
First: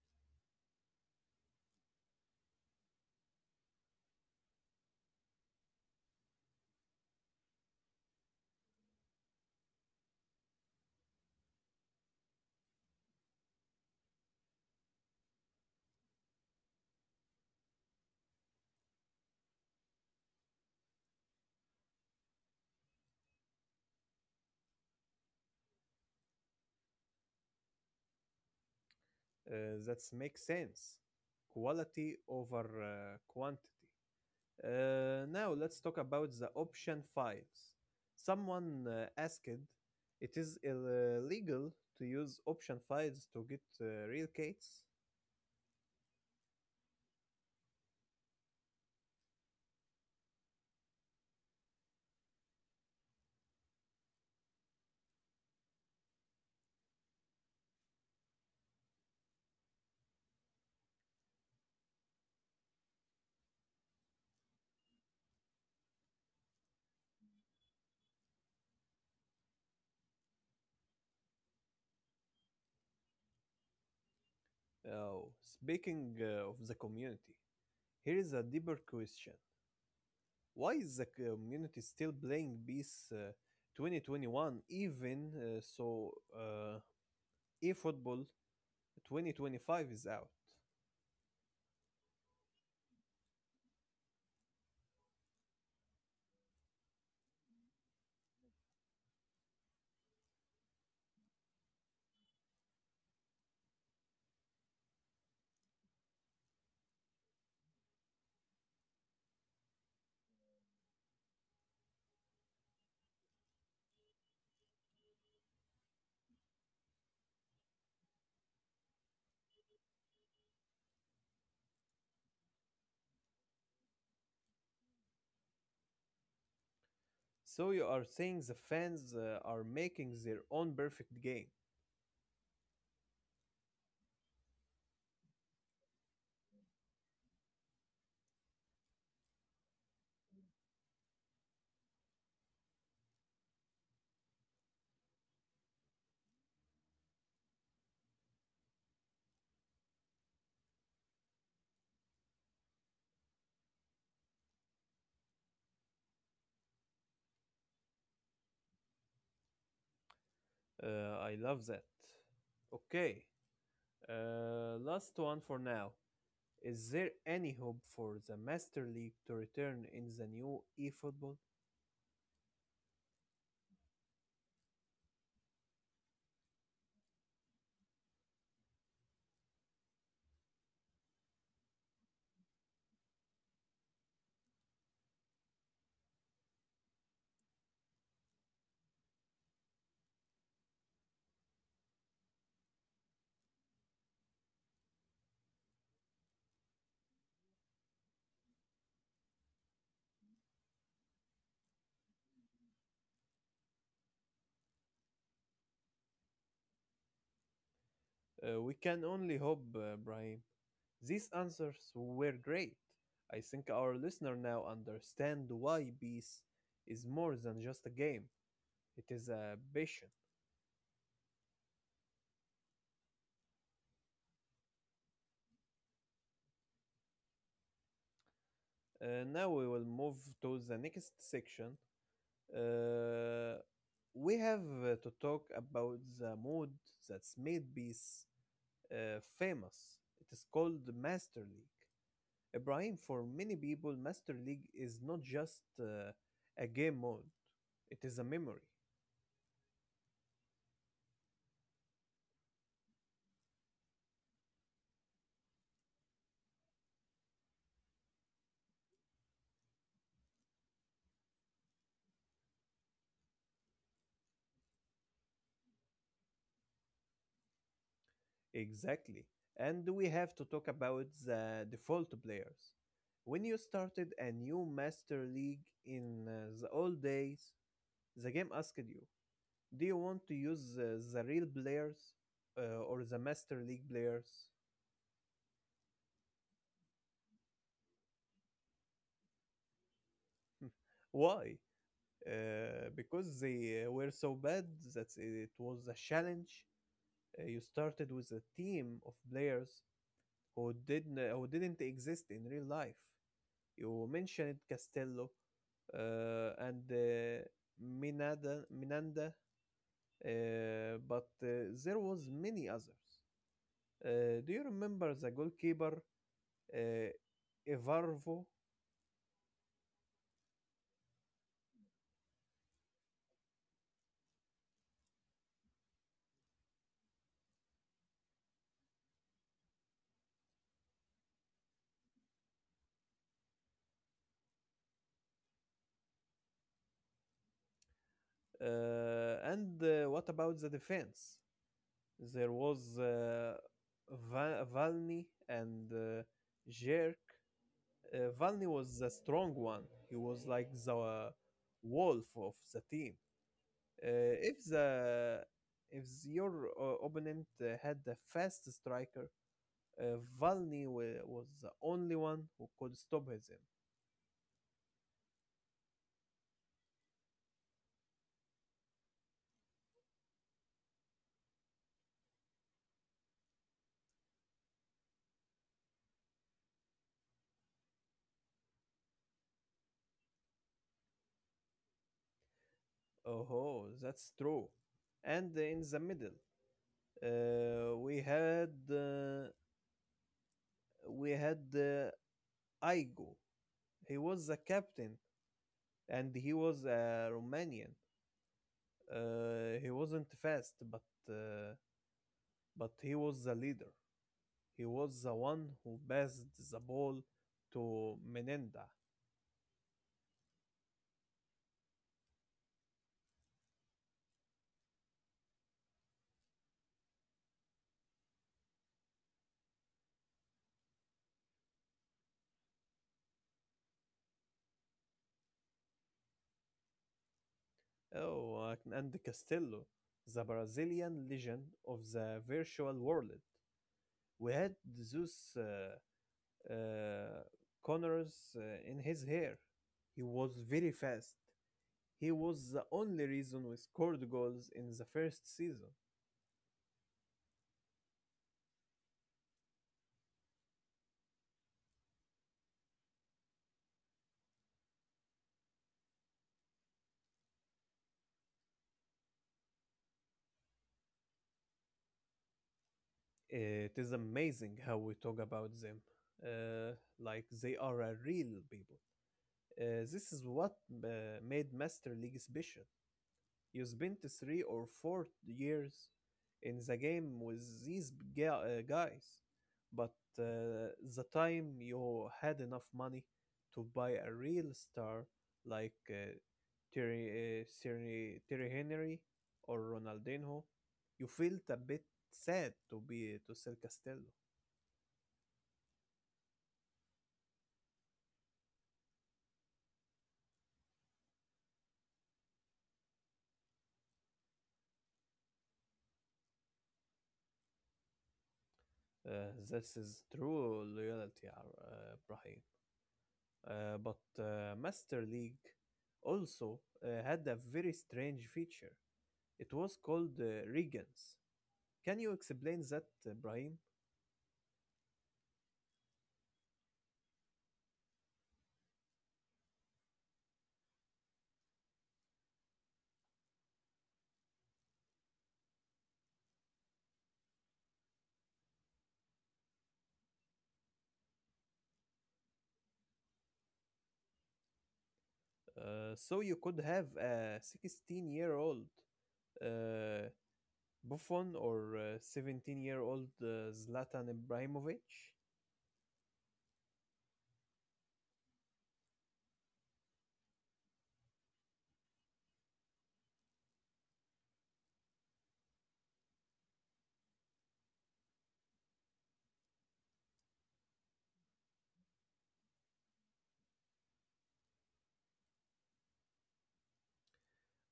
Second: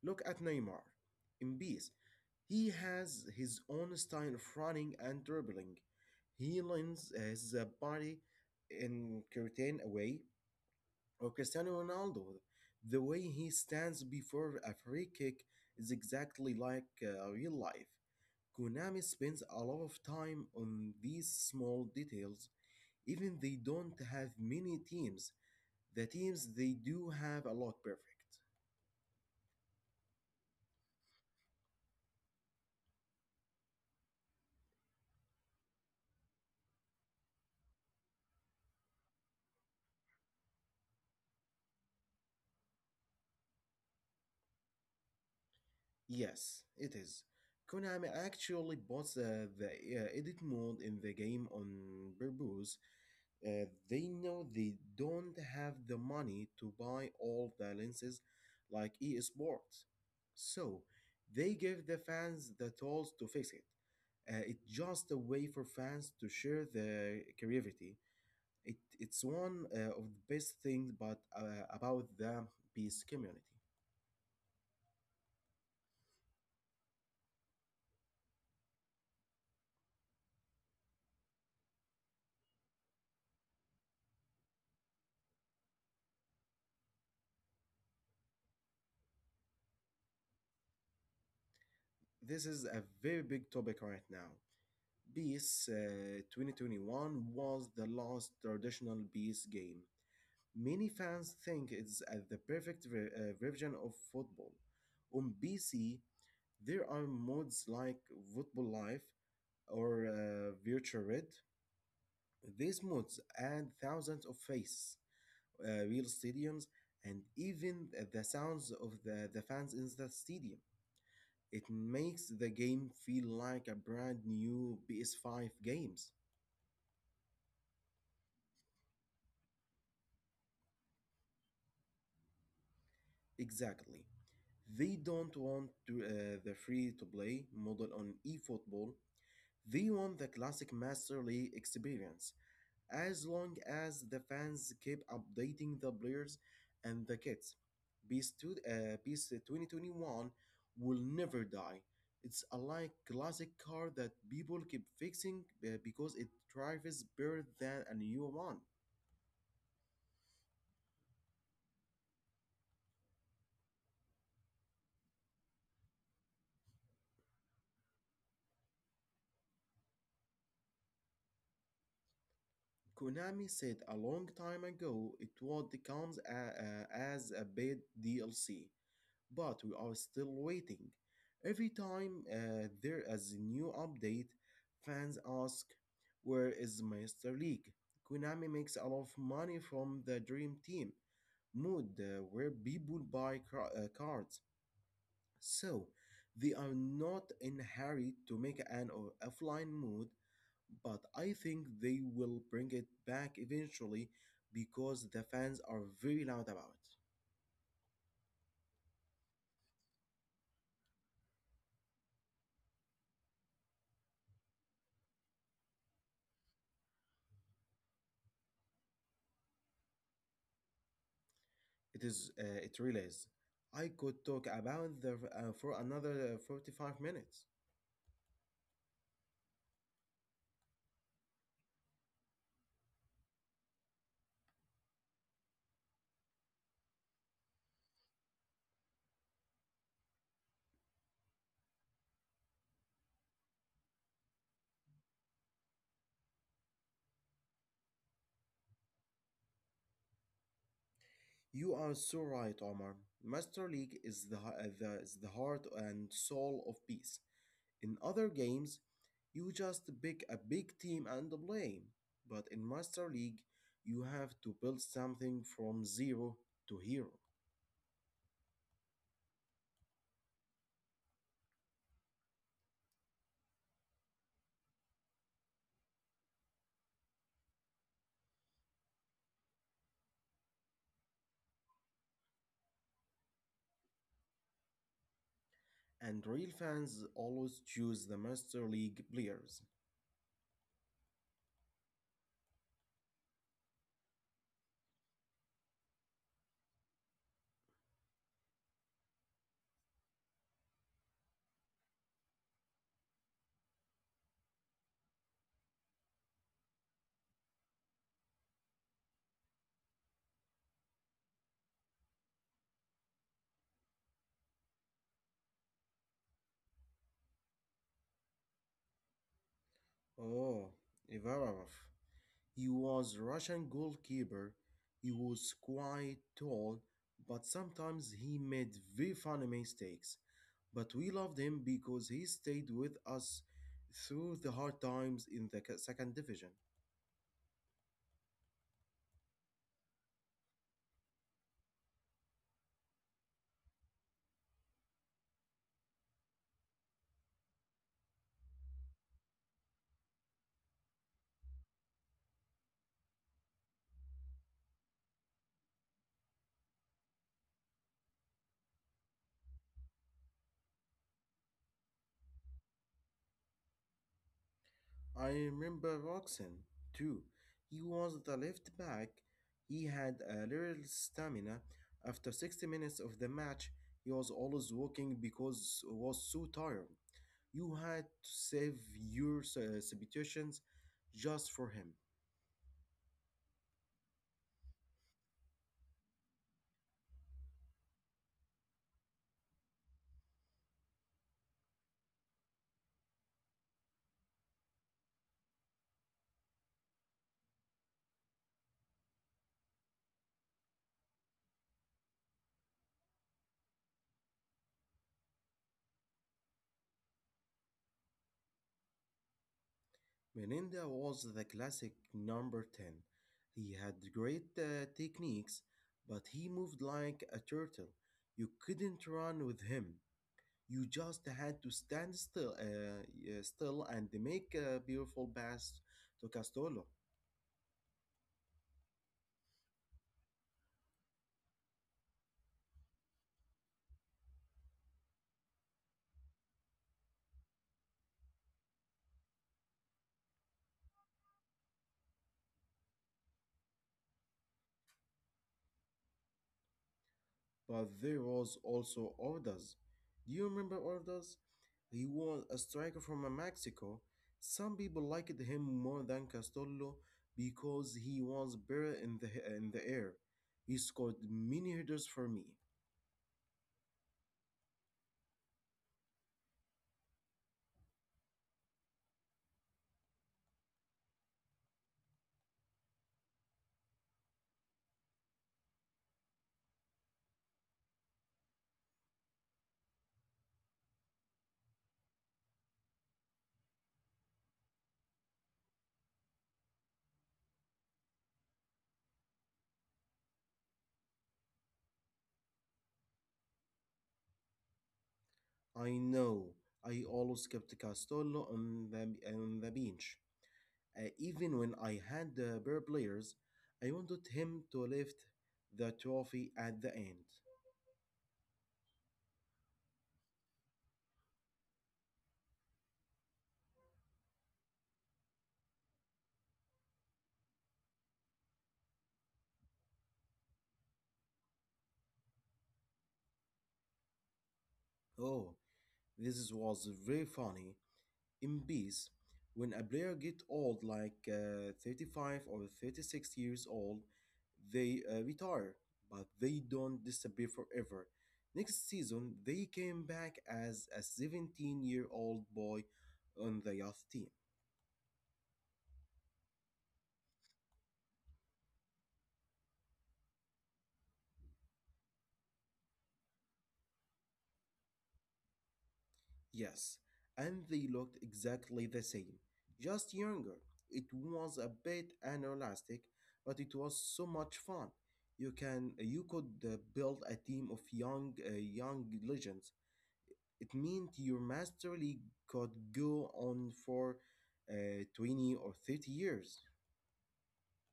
B: look at Neymar. In peace, he has his own style of running and dribbling. He lends his body in curtain away or Cristiano Ronaldo. The way he stands before a free kick is exactly like real life. Konami spends a lot of time on these small details, even they don't have many teams. The teams they do have a lot perfect.
A: that makes sense? Quality over quantity. Now let's talk about the option files. Someone asked, it is illegal to use option files to get real cats?
B: Yes, it is. Konami actually bought the edit mode in the game on purpose. They know they don't have the money to buy all the lenses like EA Sports. So they give the fans the tools to fix it. It's just a way for fans to share their creativity. It's one of the best things about the peace community.
A: Oh, speaking of the community, here is a deeper question. Why is the community still playing BEAS 2021 even so eFootball 2025 is out?
B: This is a very big topic right now. PES 2021 was the last traditional PES game. Many fans think it's the perfect version of football. On PC, there are modes like Football Life or Virtual Red. These modes add thousands of faces, real stadiums, and even the sounds of the fans in the stadium. It makes the game feel like a brand new PS5 games.
A: So you are saying the fans are making their own perfect game.
B: Exactly. They don't want to, the free to play model on eFootball. They want the classic Master League experience, as long as the fans keep updating the players and the kits. Beast 2021 will never die. It's a like classic car that people keep fixing because it drives better than a new one.
A: I love that. Okay, last one for now. Is there any hope for the Master League to return in the new eFootball?
B: Konami said a long time ago it would come as a paid DLC, but we are still waiting. Every time there is a new update, fans ask, "Where is Master League?" Konami makes a lot of money from the Dream Team mode where people buy cards. So they are not in a hurry to make an offline mode, but I think they will bring it back eventually because the fans are very loud about it.
A: We can only hope, Brahim. These answers were great. I think our listener now understand why Beast is more than just a game. It is a passion.
B: It is. It really is. I could talk about the for another 45 minutes.
A: Now we will move to the next section. Uh, we have to talk about the mode that's made peace famous. It is called Master League. Ibrahim, for many people, Master League is not just a game mode, it is a memory.
B: You are so right, Omar. Master League is the heart and soul of peace. In other games, you just pick a big team and play. But in Master League, you have to build something from zero to hero.
A: Exactly. And we have to talk about the default players. When you started a new Master League in the old days, the game asked you, do you want to use the real players or the Master League players?
B: And real fans always choose the Master League players.
A: Why? Because they were so bad that it was a challenge. You started with a team of players who didn't exist in real life. You mentioned Castello and Minada, Minanda, but there was many others. Do you remember the goalkeeper, Evarvo?
B: Oh, Ivarov. He was Russian goalkeeper. He was quite tall, but sometimes he made very funny mistakes. But we loved him because he stayed with us through the hard times in the second division.
A: And what about the defense? There was Valny and Jerk. Valny was the strong one. He was like the wolf of the team. If the if your opponent had a fast striker, Valny was the only one who could stop him.
B: I remember Roxon too. He was the left back. He had a little stamina. After 60 minutes of the match, he was always walking because he was so tired. You had to save your substitutions just for him.
A: Oh, that's true. And in the middle, uh, we had. Uh, we had Igo. He was the captain, and he was a Romanian. He wasn't fast, uh, but he was the leader. He was the one who passed the ball to Menenda.
B: Meninda was the classic number 10. He had great techniques, but he moved like a turtle. You couldn't run with him. You just had to stand still and make a beautiful pass to Castolo.
A: Oh, and Castillo, the Brazilian legend of the virtual world. We had those uh, corners in his hair. He was very fast. He was the only reason we scored goals in the first season.
B: But there was also Ordaz. Do you remember Ordaz? He was a striker from Mexico. Some people liked him more than Castolo because he was better in the air. He scored many headers for me.
A: It is amazing how we talk about them like they are a real people. This is what uh, made Master League special. You spent 3 or 4 years in the game with these guys, but the time you had enough money to buy a real star like Terry Henry or Ronaldinho, you felt a bit sad to sell Castello.
B: I know. I always kept Castolo on the bench. Even when I had better players, I wanted him to lift the trophy at the end.
A: This is true loyalty, Brahim. But Master League also had a very strange feature. It was called Regans. Can you explain that, Brahim?
B: Oh, this was very funny. In peace, when a player get old, like 35 or 36 years old, they retire, but they don't disappear forever. Next season, they came back as a 17-year-old boy on the youth team.
A: So you could have a 16-year-old uh, Buffon or a 17-year-old Zlatan Ibrahimovic.
B: Yes, and they looked exactly the same, just younger. It was a bit unrealistic, but it was so much fun. You could build a team of young legends. It meant your master league could go on for 20 or 30 years.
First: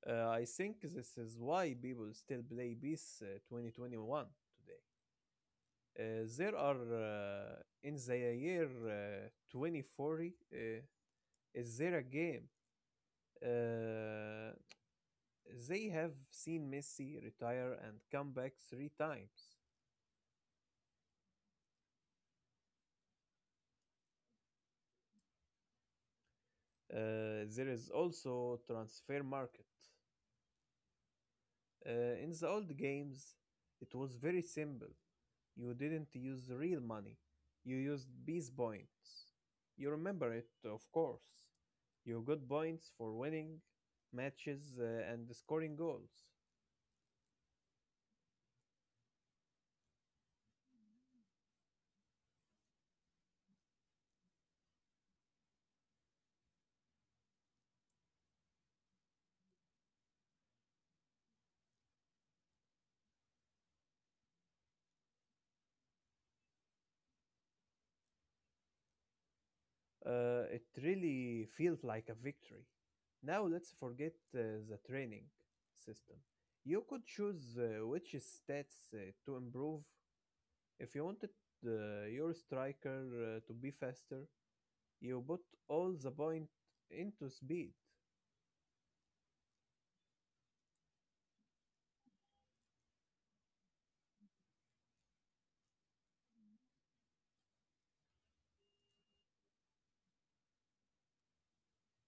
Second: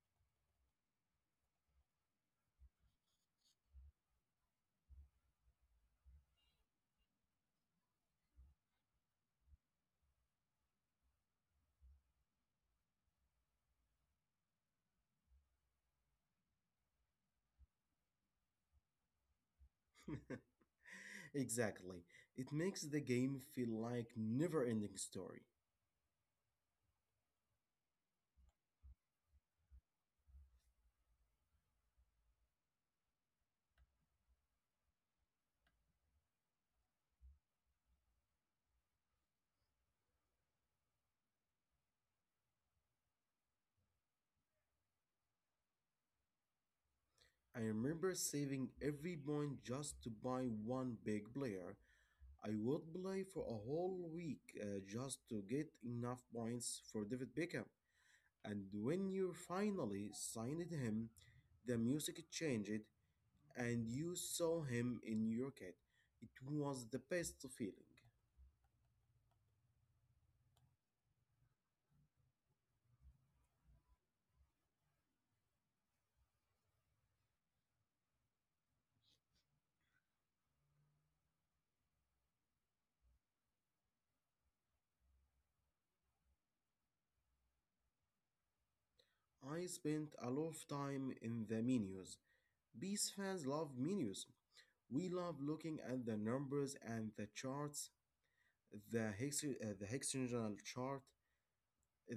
A: I think this is why people still play PES 2021 today. There are, in the year 2040. Is there a game? uh, They have seen Messi retire and come back three times.
B: Exactly. It makes the game feel like never-ending story.
A: There is also transfer market. In the old games, it was very simple. You didn't use real money. You used bees points. You remember it, of course. You got points for winning matches and scoring goals.
B: I remember saving every point just to buy one big player. I would play for a whole week just to get enough points for David Beckham. And when you finally signed him, the music changed and you saw him in your kit. It was the best feeling.
A: It really feels like a victory. Now let's forget the training system. You could choose which stats to improve. If you wanted your striker to be faster, you put all the point into speed.
B: I spent a lot of time in the menus. Bees fans love menus. We love looking at the numbers and the charts, the hexagonal chart,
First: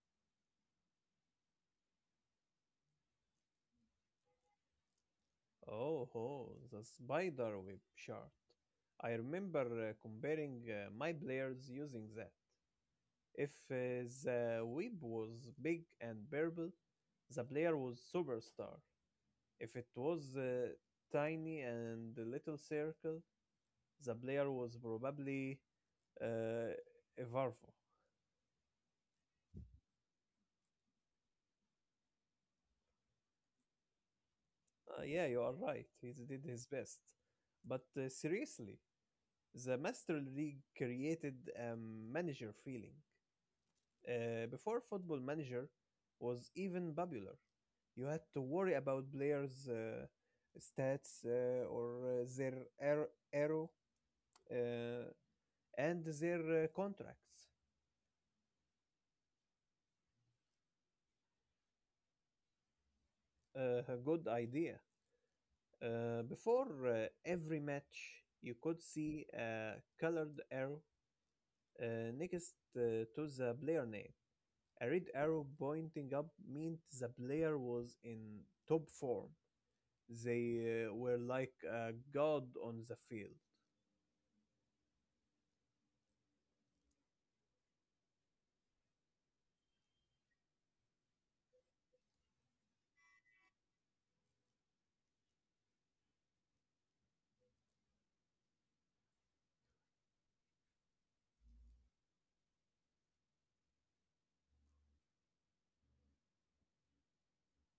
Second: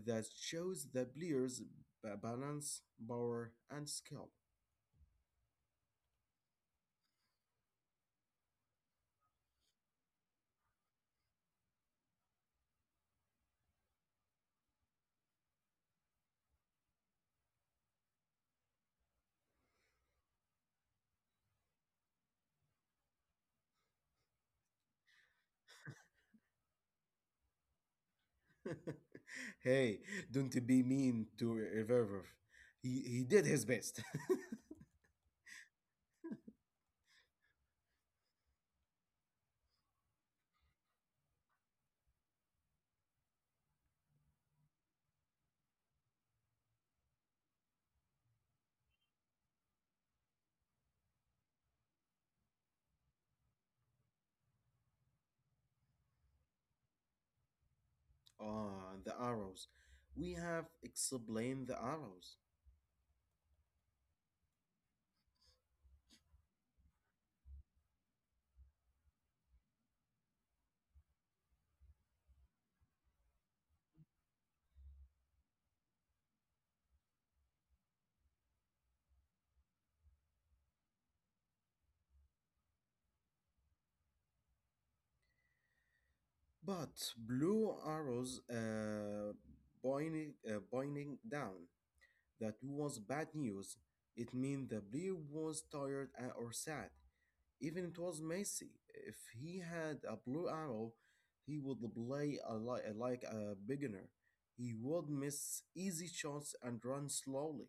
B: that shows the player's balance, power, and skill.
A: Oh, oh, the spider web chart. I remember comparing my players using that. If the web was big and purple, the player was superstar. If it was tiny and a little circle, the player was probably uh, a Varvo.
B: Hey, don't be mean to Reverver. He did his best.
A: Yeah, you are right. He did his best. But seriously, the Master League created a manager feeling. Before Football Manager was even popular, you had to worry about players' stats or their arrow uh, and their contracts.
B: Ah, the arrows. We have explained the arrows.
A: A good idea. Before every match, you could see a colored arrow next to the player name. A red arrow pointing up meant the player was in top form. They were like a god on the field.
B: But blue arrows pointing down. That was bad news. It means the blue was tired or sad. Even it was Messi. If he had a blue arrow, he would play a like a beginner. He would miss easy shots and run slowly.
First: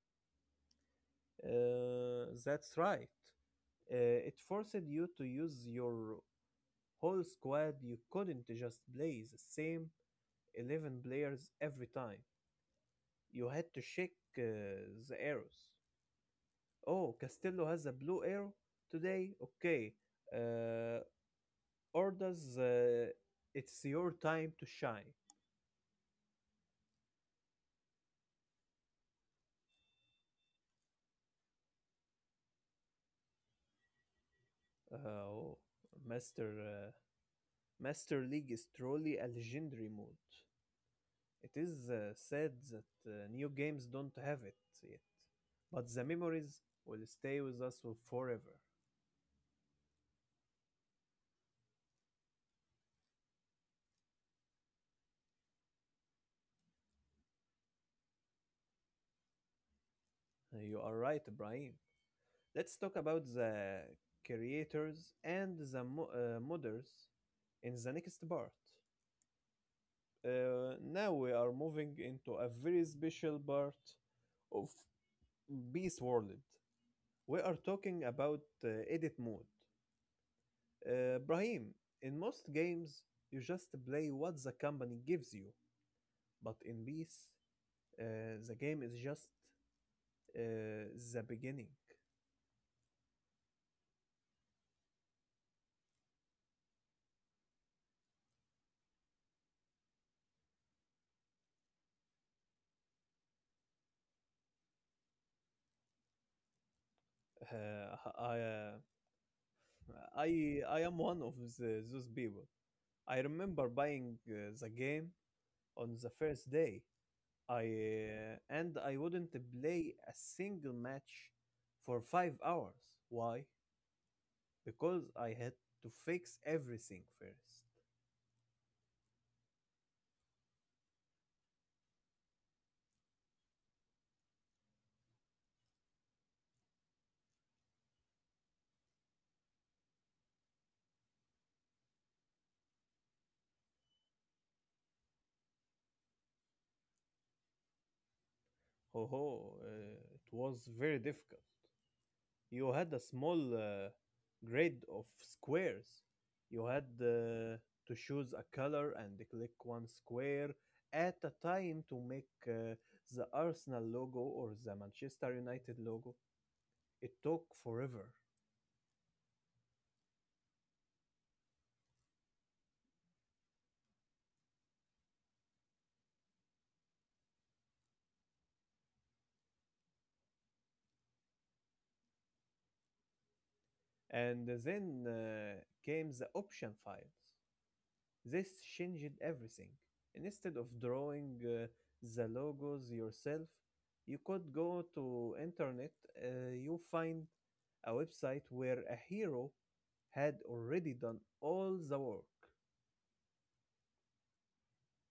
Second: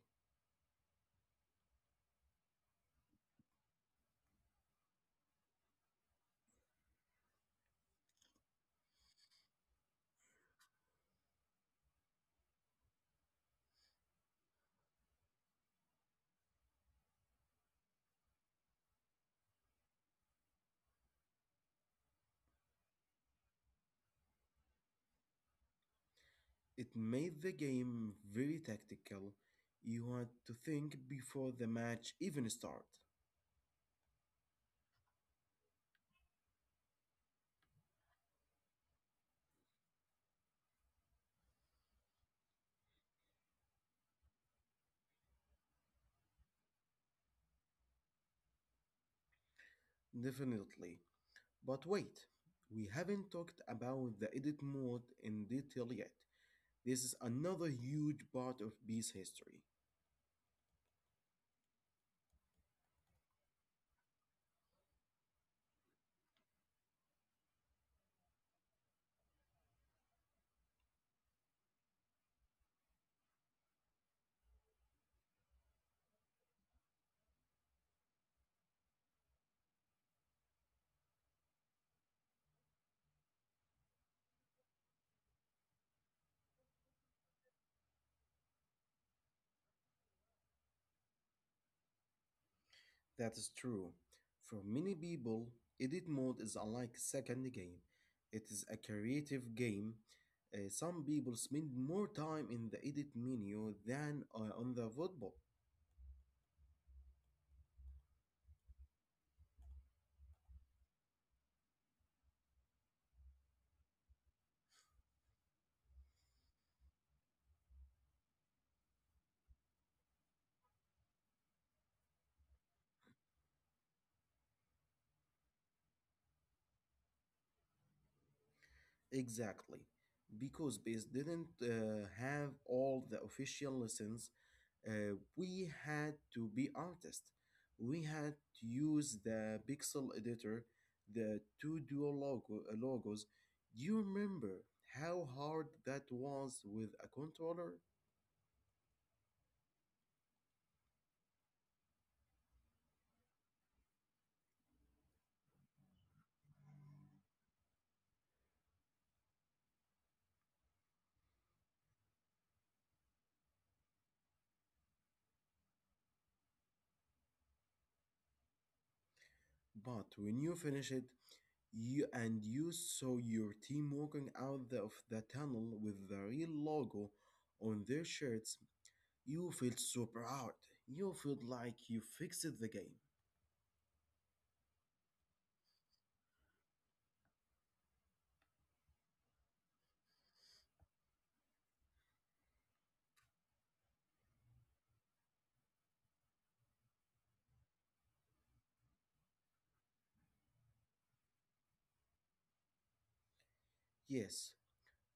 A: That's right. It forced you to use your whole squad. You couldn't just play the same 11 players every time. You had to check the arrows. Oh, Castello has a blue arrow today? Okay. Uh, Orders, it's your time to shine.
B: It made the game very tactical. You had to think before the match even started.
A: Uh, Oh, Master, uh, Master League is truly a legendary mode. It is sad that new games don't have it yet, but the memories will stay with us forever.
B: Definitely. But wait, we haven't talked about the edit mode in detail yet. This is another huge part of B's history.
A: You are right, Ibrahim. Let's talk about the creators and the modders in the next part. Now we are moving into a very special part of Beast World. We are talking about edit mode. Brahim, in most games, you just play what the company gives you. But in Beast, the game is just the beginning.
B: That is true. For many people, edit mode is unlike second game. It is a creative game. Some people spend more time in the edit menu than on the football.
A: Uh, I, uh, I am one of those people. I remember buying the game on the first day. I I wouldn't play a single match for 5 hours. Why? Because I had to fix everything first.
B: Exactly. Because Base didn't have all the official lessons we had to be artists. We had to use the pixel editor, the two dual logos. Do you remember how hard that was with a controller?
A: Ho ho! It was very difficult. You had a small grid of squares. You had to choose a color and click one square at a time to make the Arsenal logo or the Manchester United logo. It took forever.
B: But when you finish it, you saw your team walking out of the tunnel with the real logo on their shirts, you feel so proud. You feel like you fixed the game.
A: And then came the option files. This changed everything. Instead of drawing the logos yourself, you could go to internet, you find a website where a hero had already done all the work.
B: Yes,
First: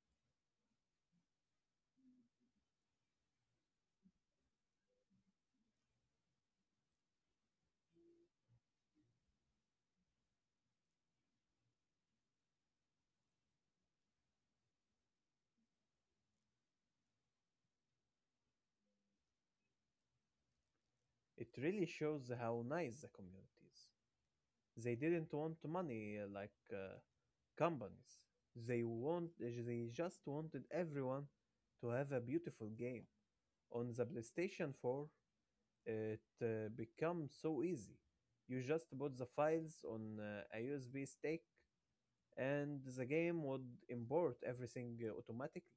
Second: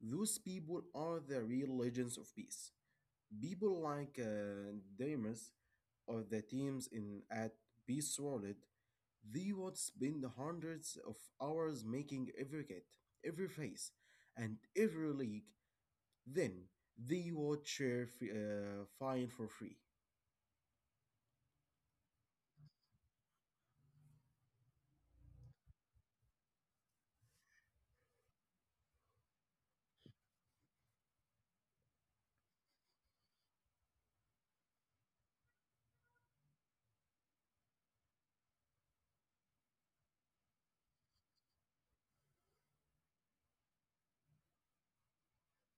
B: those people are the real legends of peace. People like Deimos or the teams in at Peace World, they would spend hundreds of hours making every kit, every face, and every league. Then they would share fine for free.
A: It really shows how nice the community is. They didn't want money like companies. They just wanted everyone to have a beautiful game. On the PlayStation 4, it became so easy. You just put the files on a USB stick and the game would import everything automatically.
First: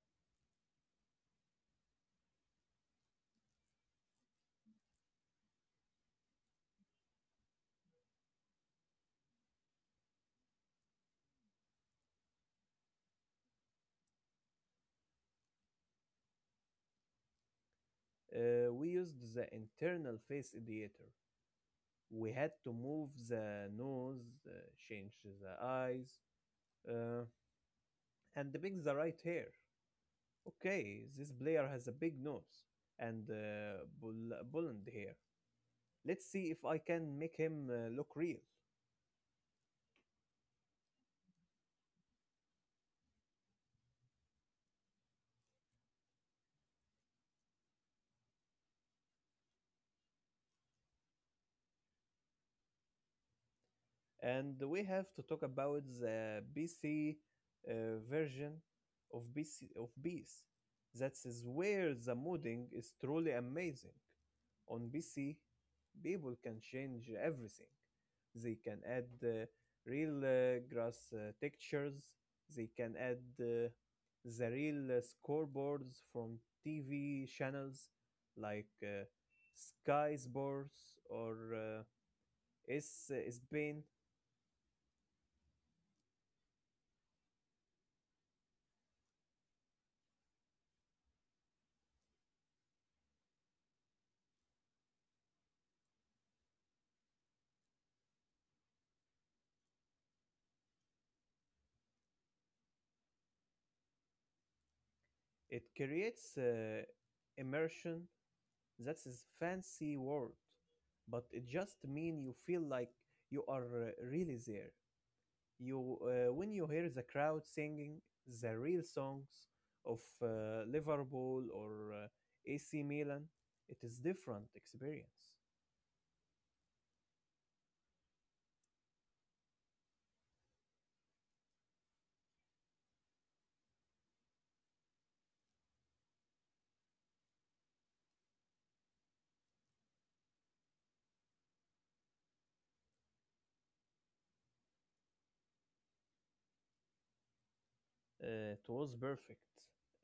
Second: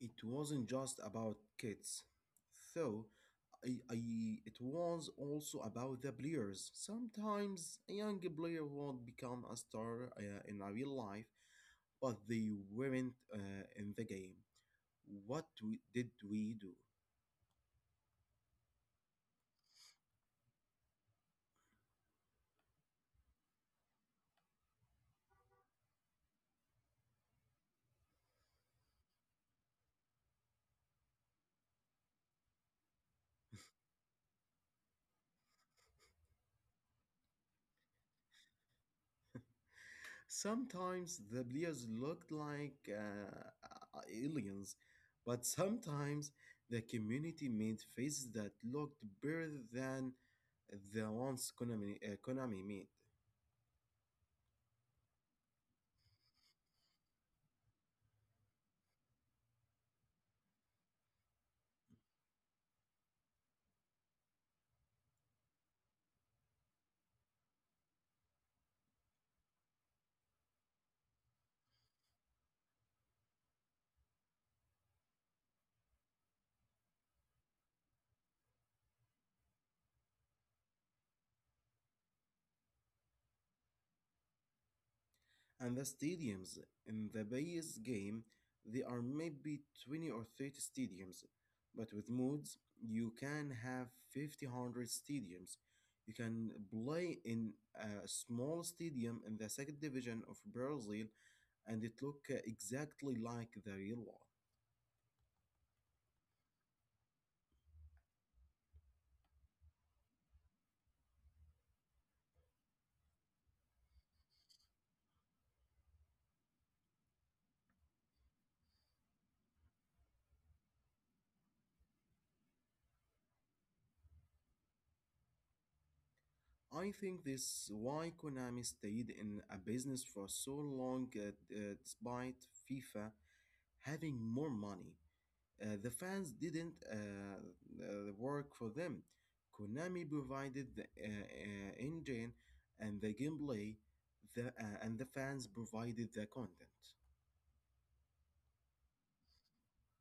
B: It wasn't just about kits, though. I, I, it was also about the players. Sometimes a young player would become a star in a real life, but they weren't in the game. What did we do?
A: We used the internal face editor. We had to move the nose, uh, change the eyes, uh, and pick the right hair. Okay, this player has a big nose and blonde hair. Let's see if I can make him look real.
B: Sometimes the players looked like aliens, but sometimes the community made faces that looked better than the ones Konami made.
A: And we have to talk about the PC version of PC of Beast. That is where the modding is truly amazing. On PC, people can change everything. They can add real grass textures. They can add the real scoreboards from TV channels like Sky Sports or S Spain.
B: And the stadiums in the base game, there are maybe 20 or 30 stadiums. But with modes, you can have 50, 100 stadiums. You can play in a small stadium in the second division of Brazil and it look exactly like the real one.
A: It creates immersion. That's a fancy word, but it just mean you feel like you are really there. You when you hear the crowd singing the real songs of Liverpool or AC Milan, it is different experience.
B: I think this why Konami stayed in a business for so long despite FIFA having more money. The fans didn't work for them. Konami provided the engine and the gameplay, and the fans provided the content.
A: It was perfect.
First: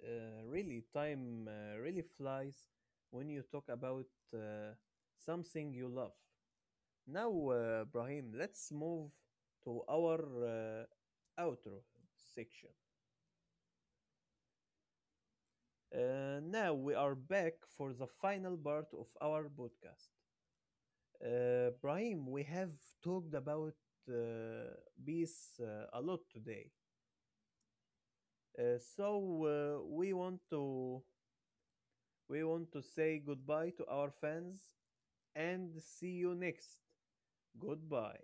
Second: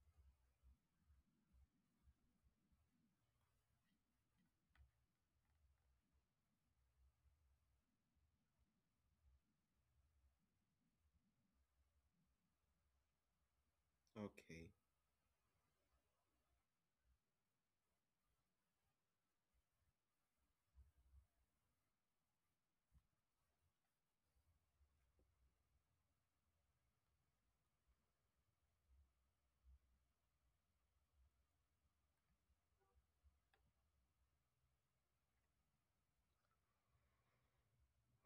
A: Really, time really flies when you talk about uh, something you love. Now, Brahim, let's move to our outro section.
B: Okay.
A: Now we are back for the final part of our podcast. Brahim, we have talked about uh, peace a lot today. Uh, so uh, we want to We want to say goodbye to our fans and see you next. Goodbye.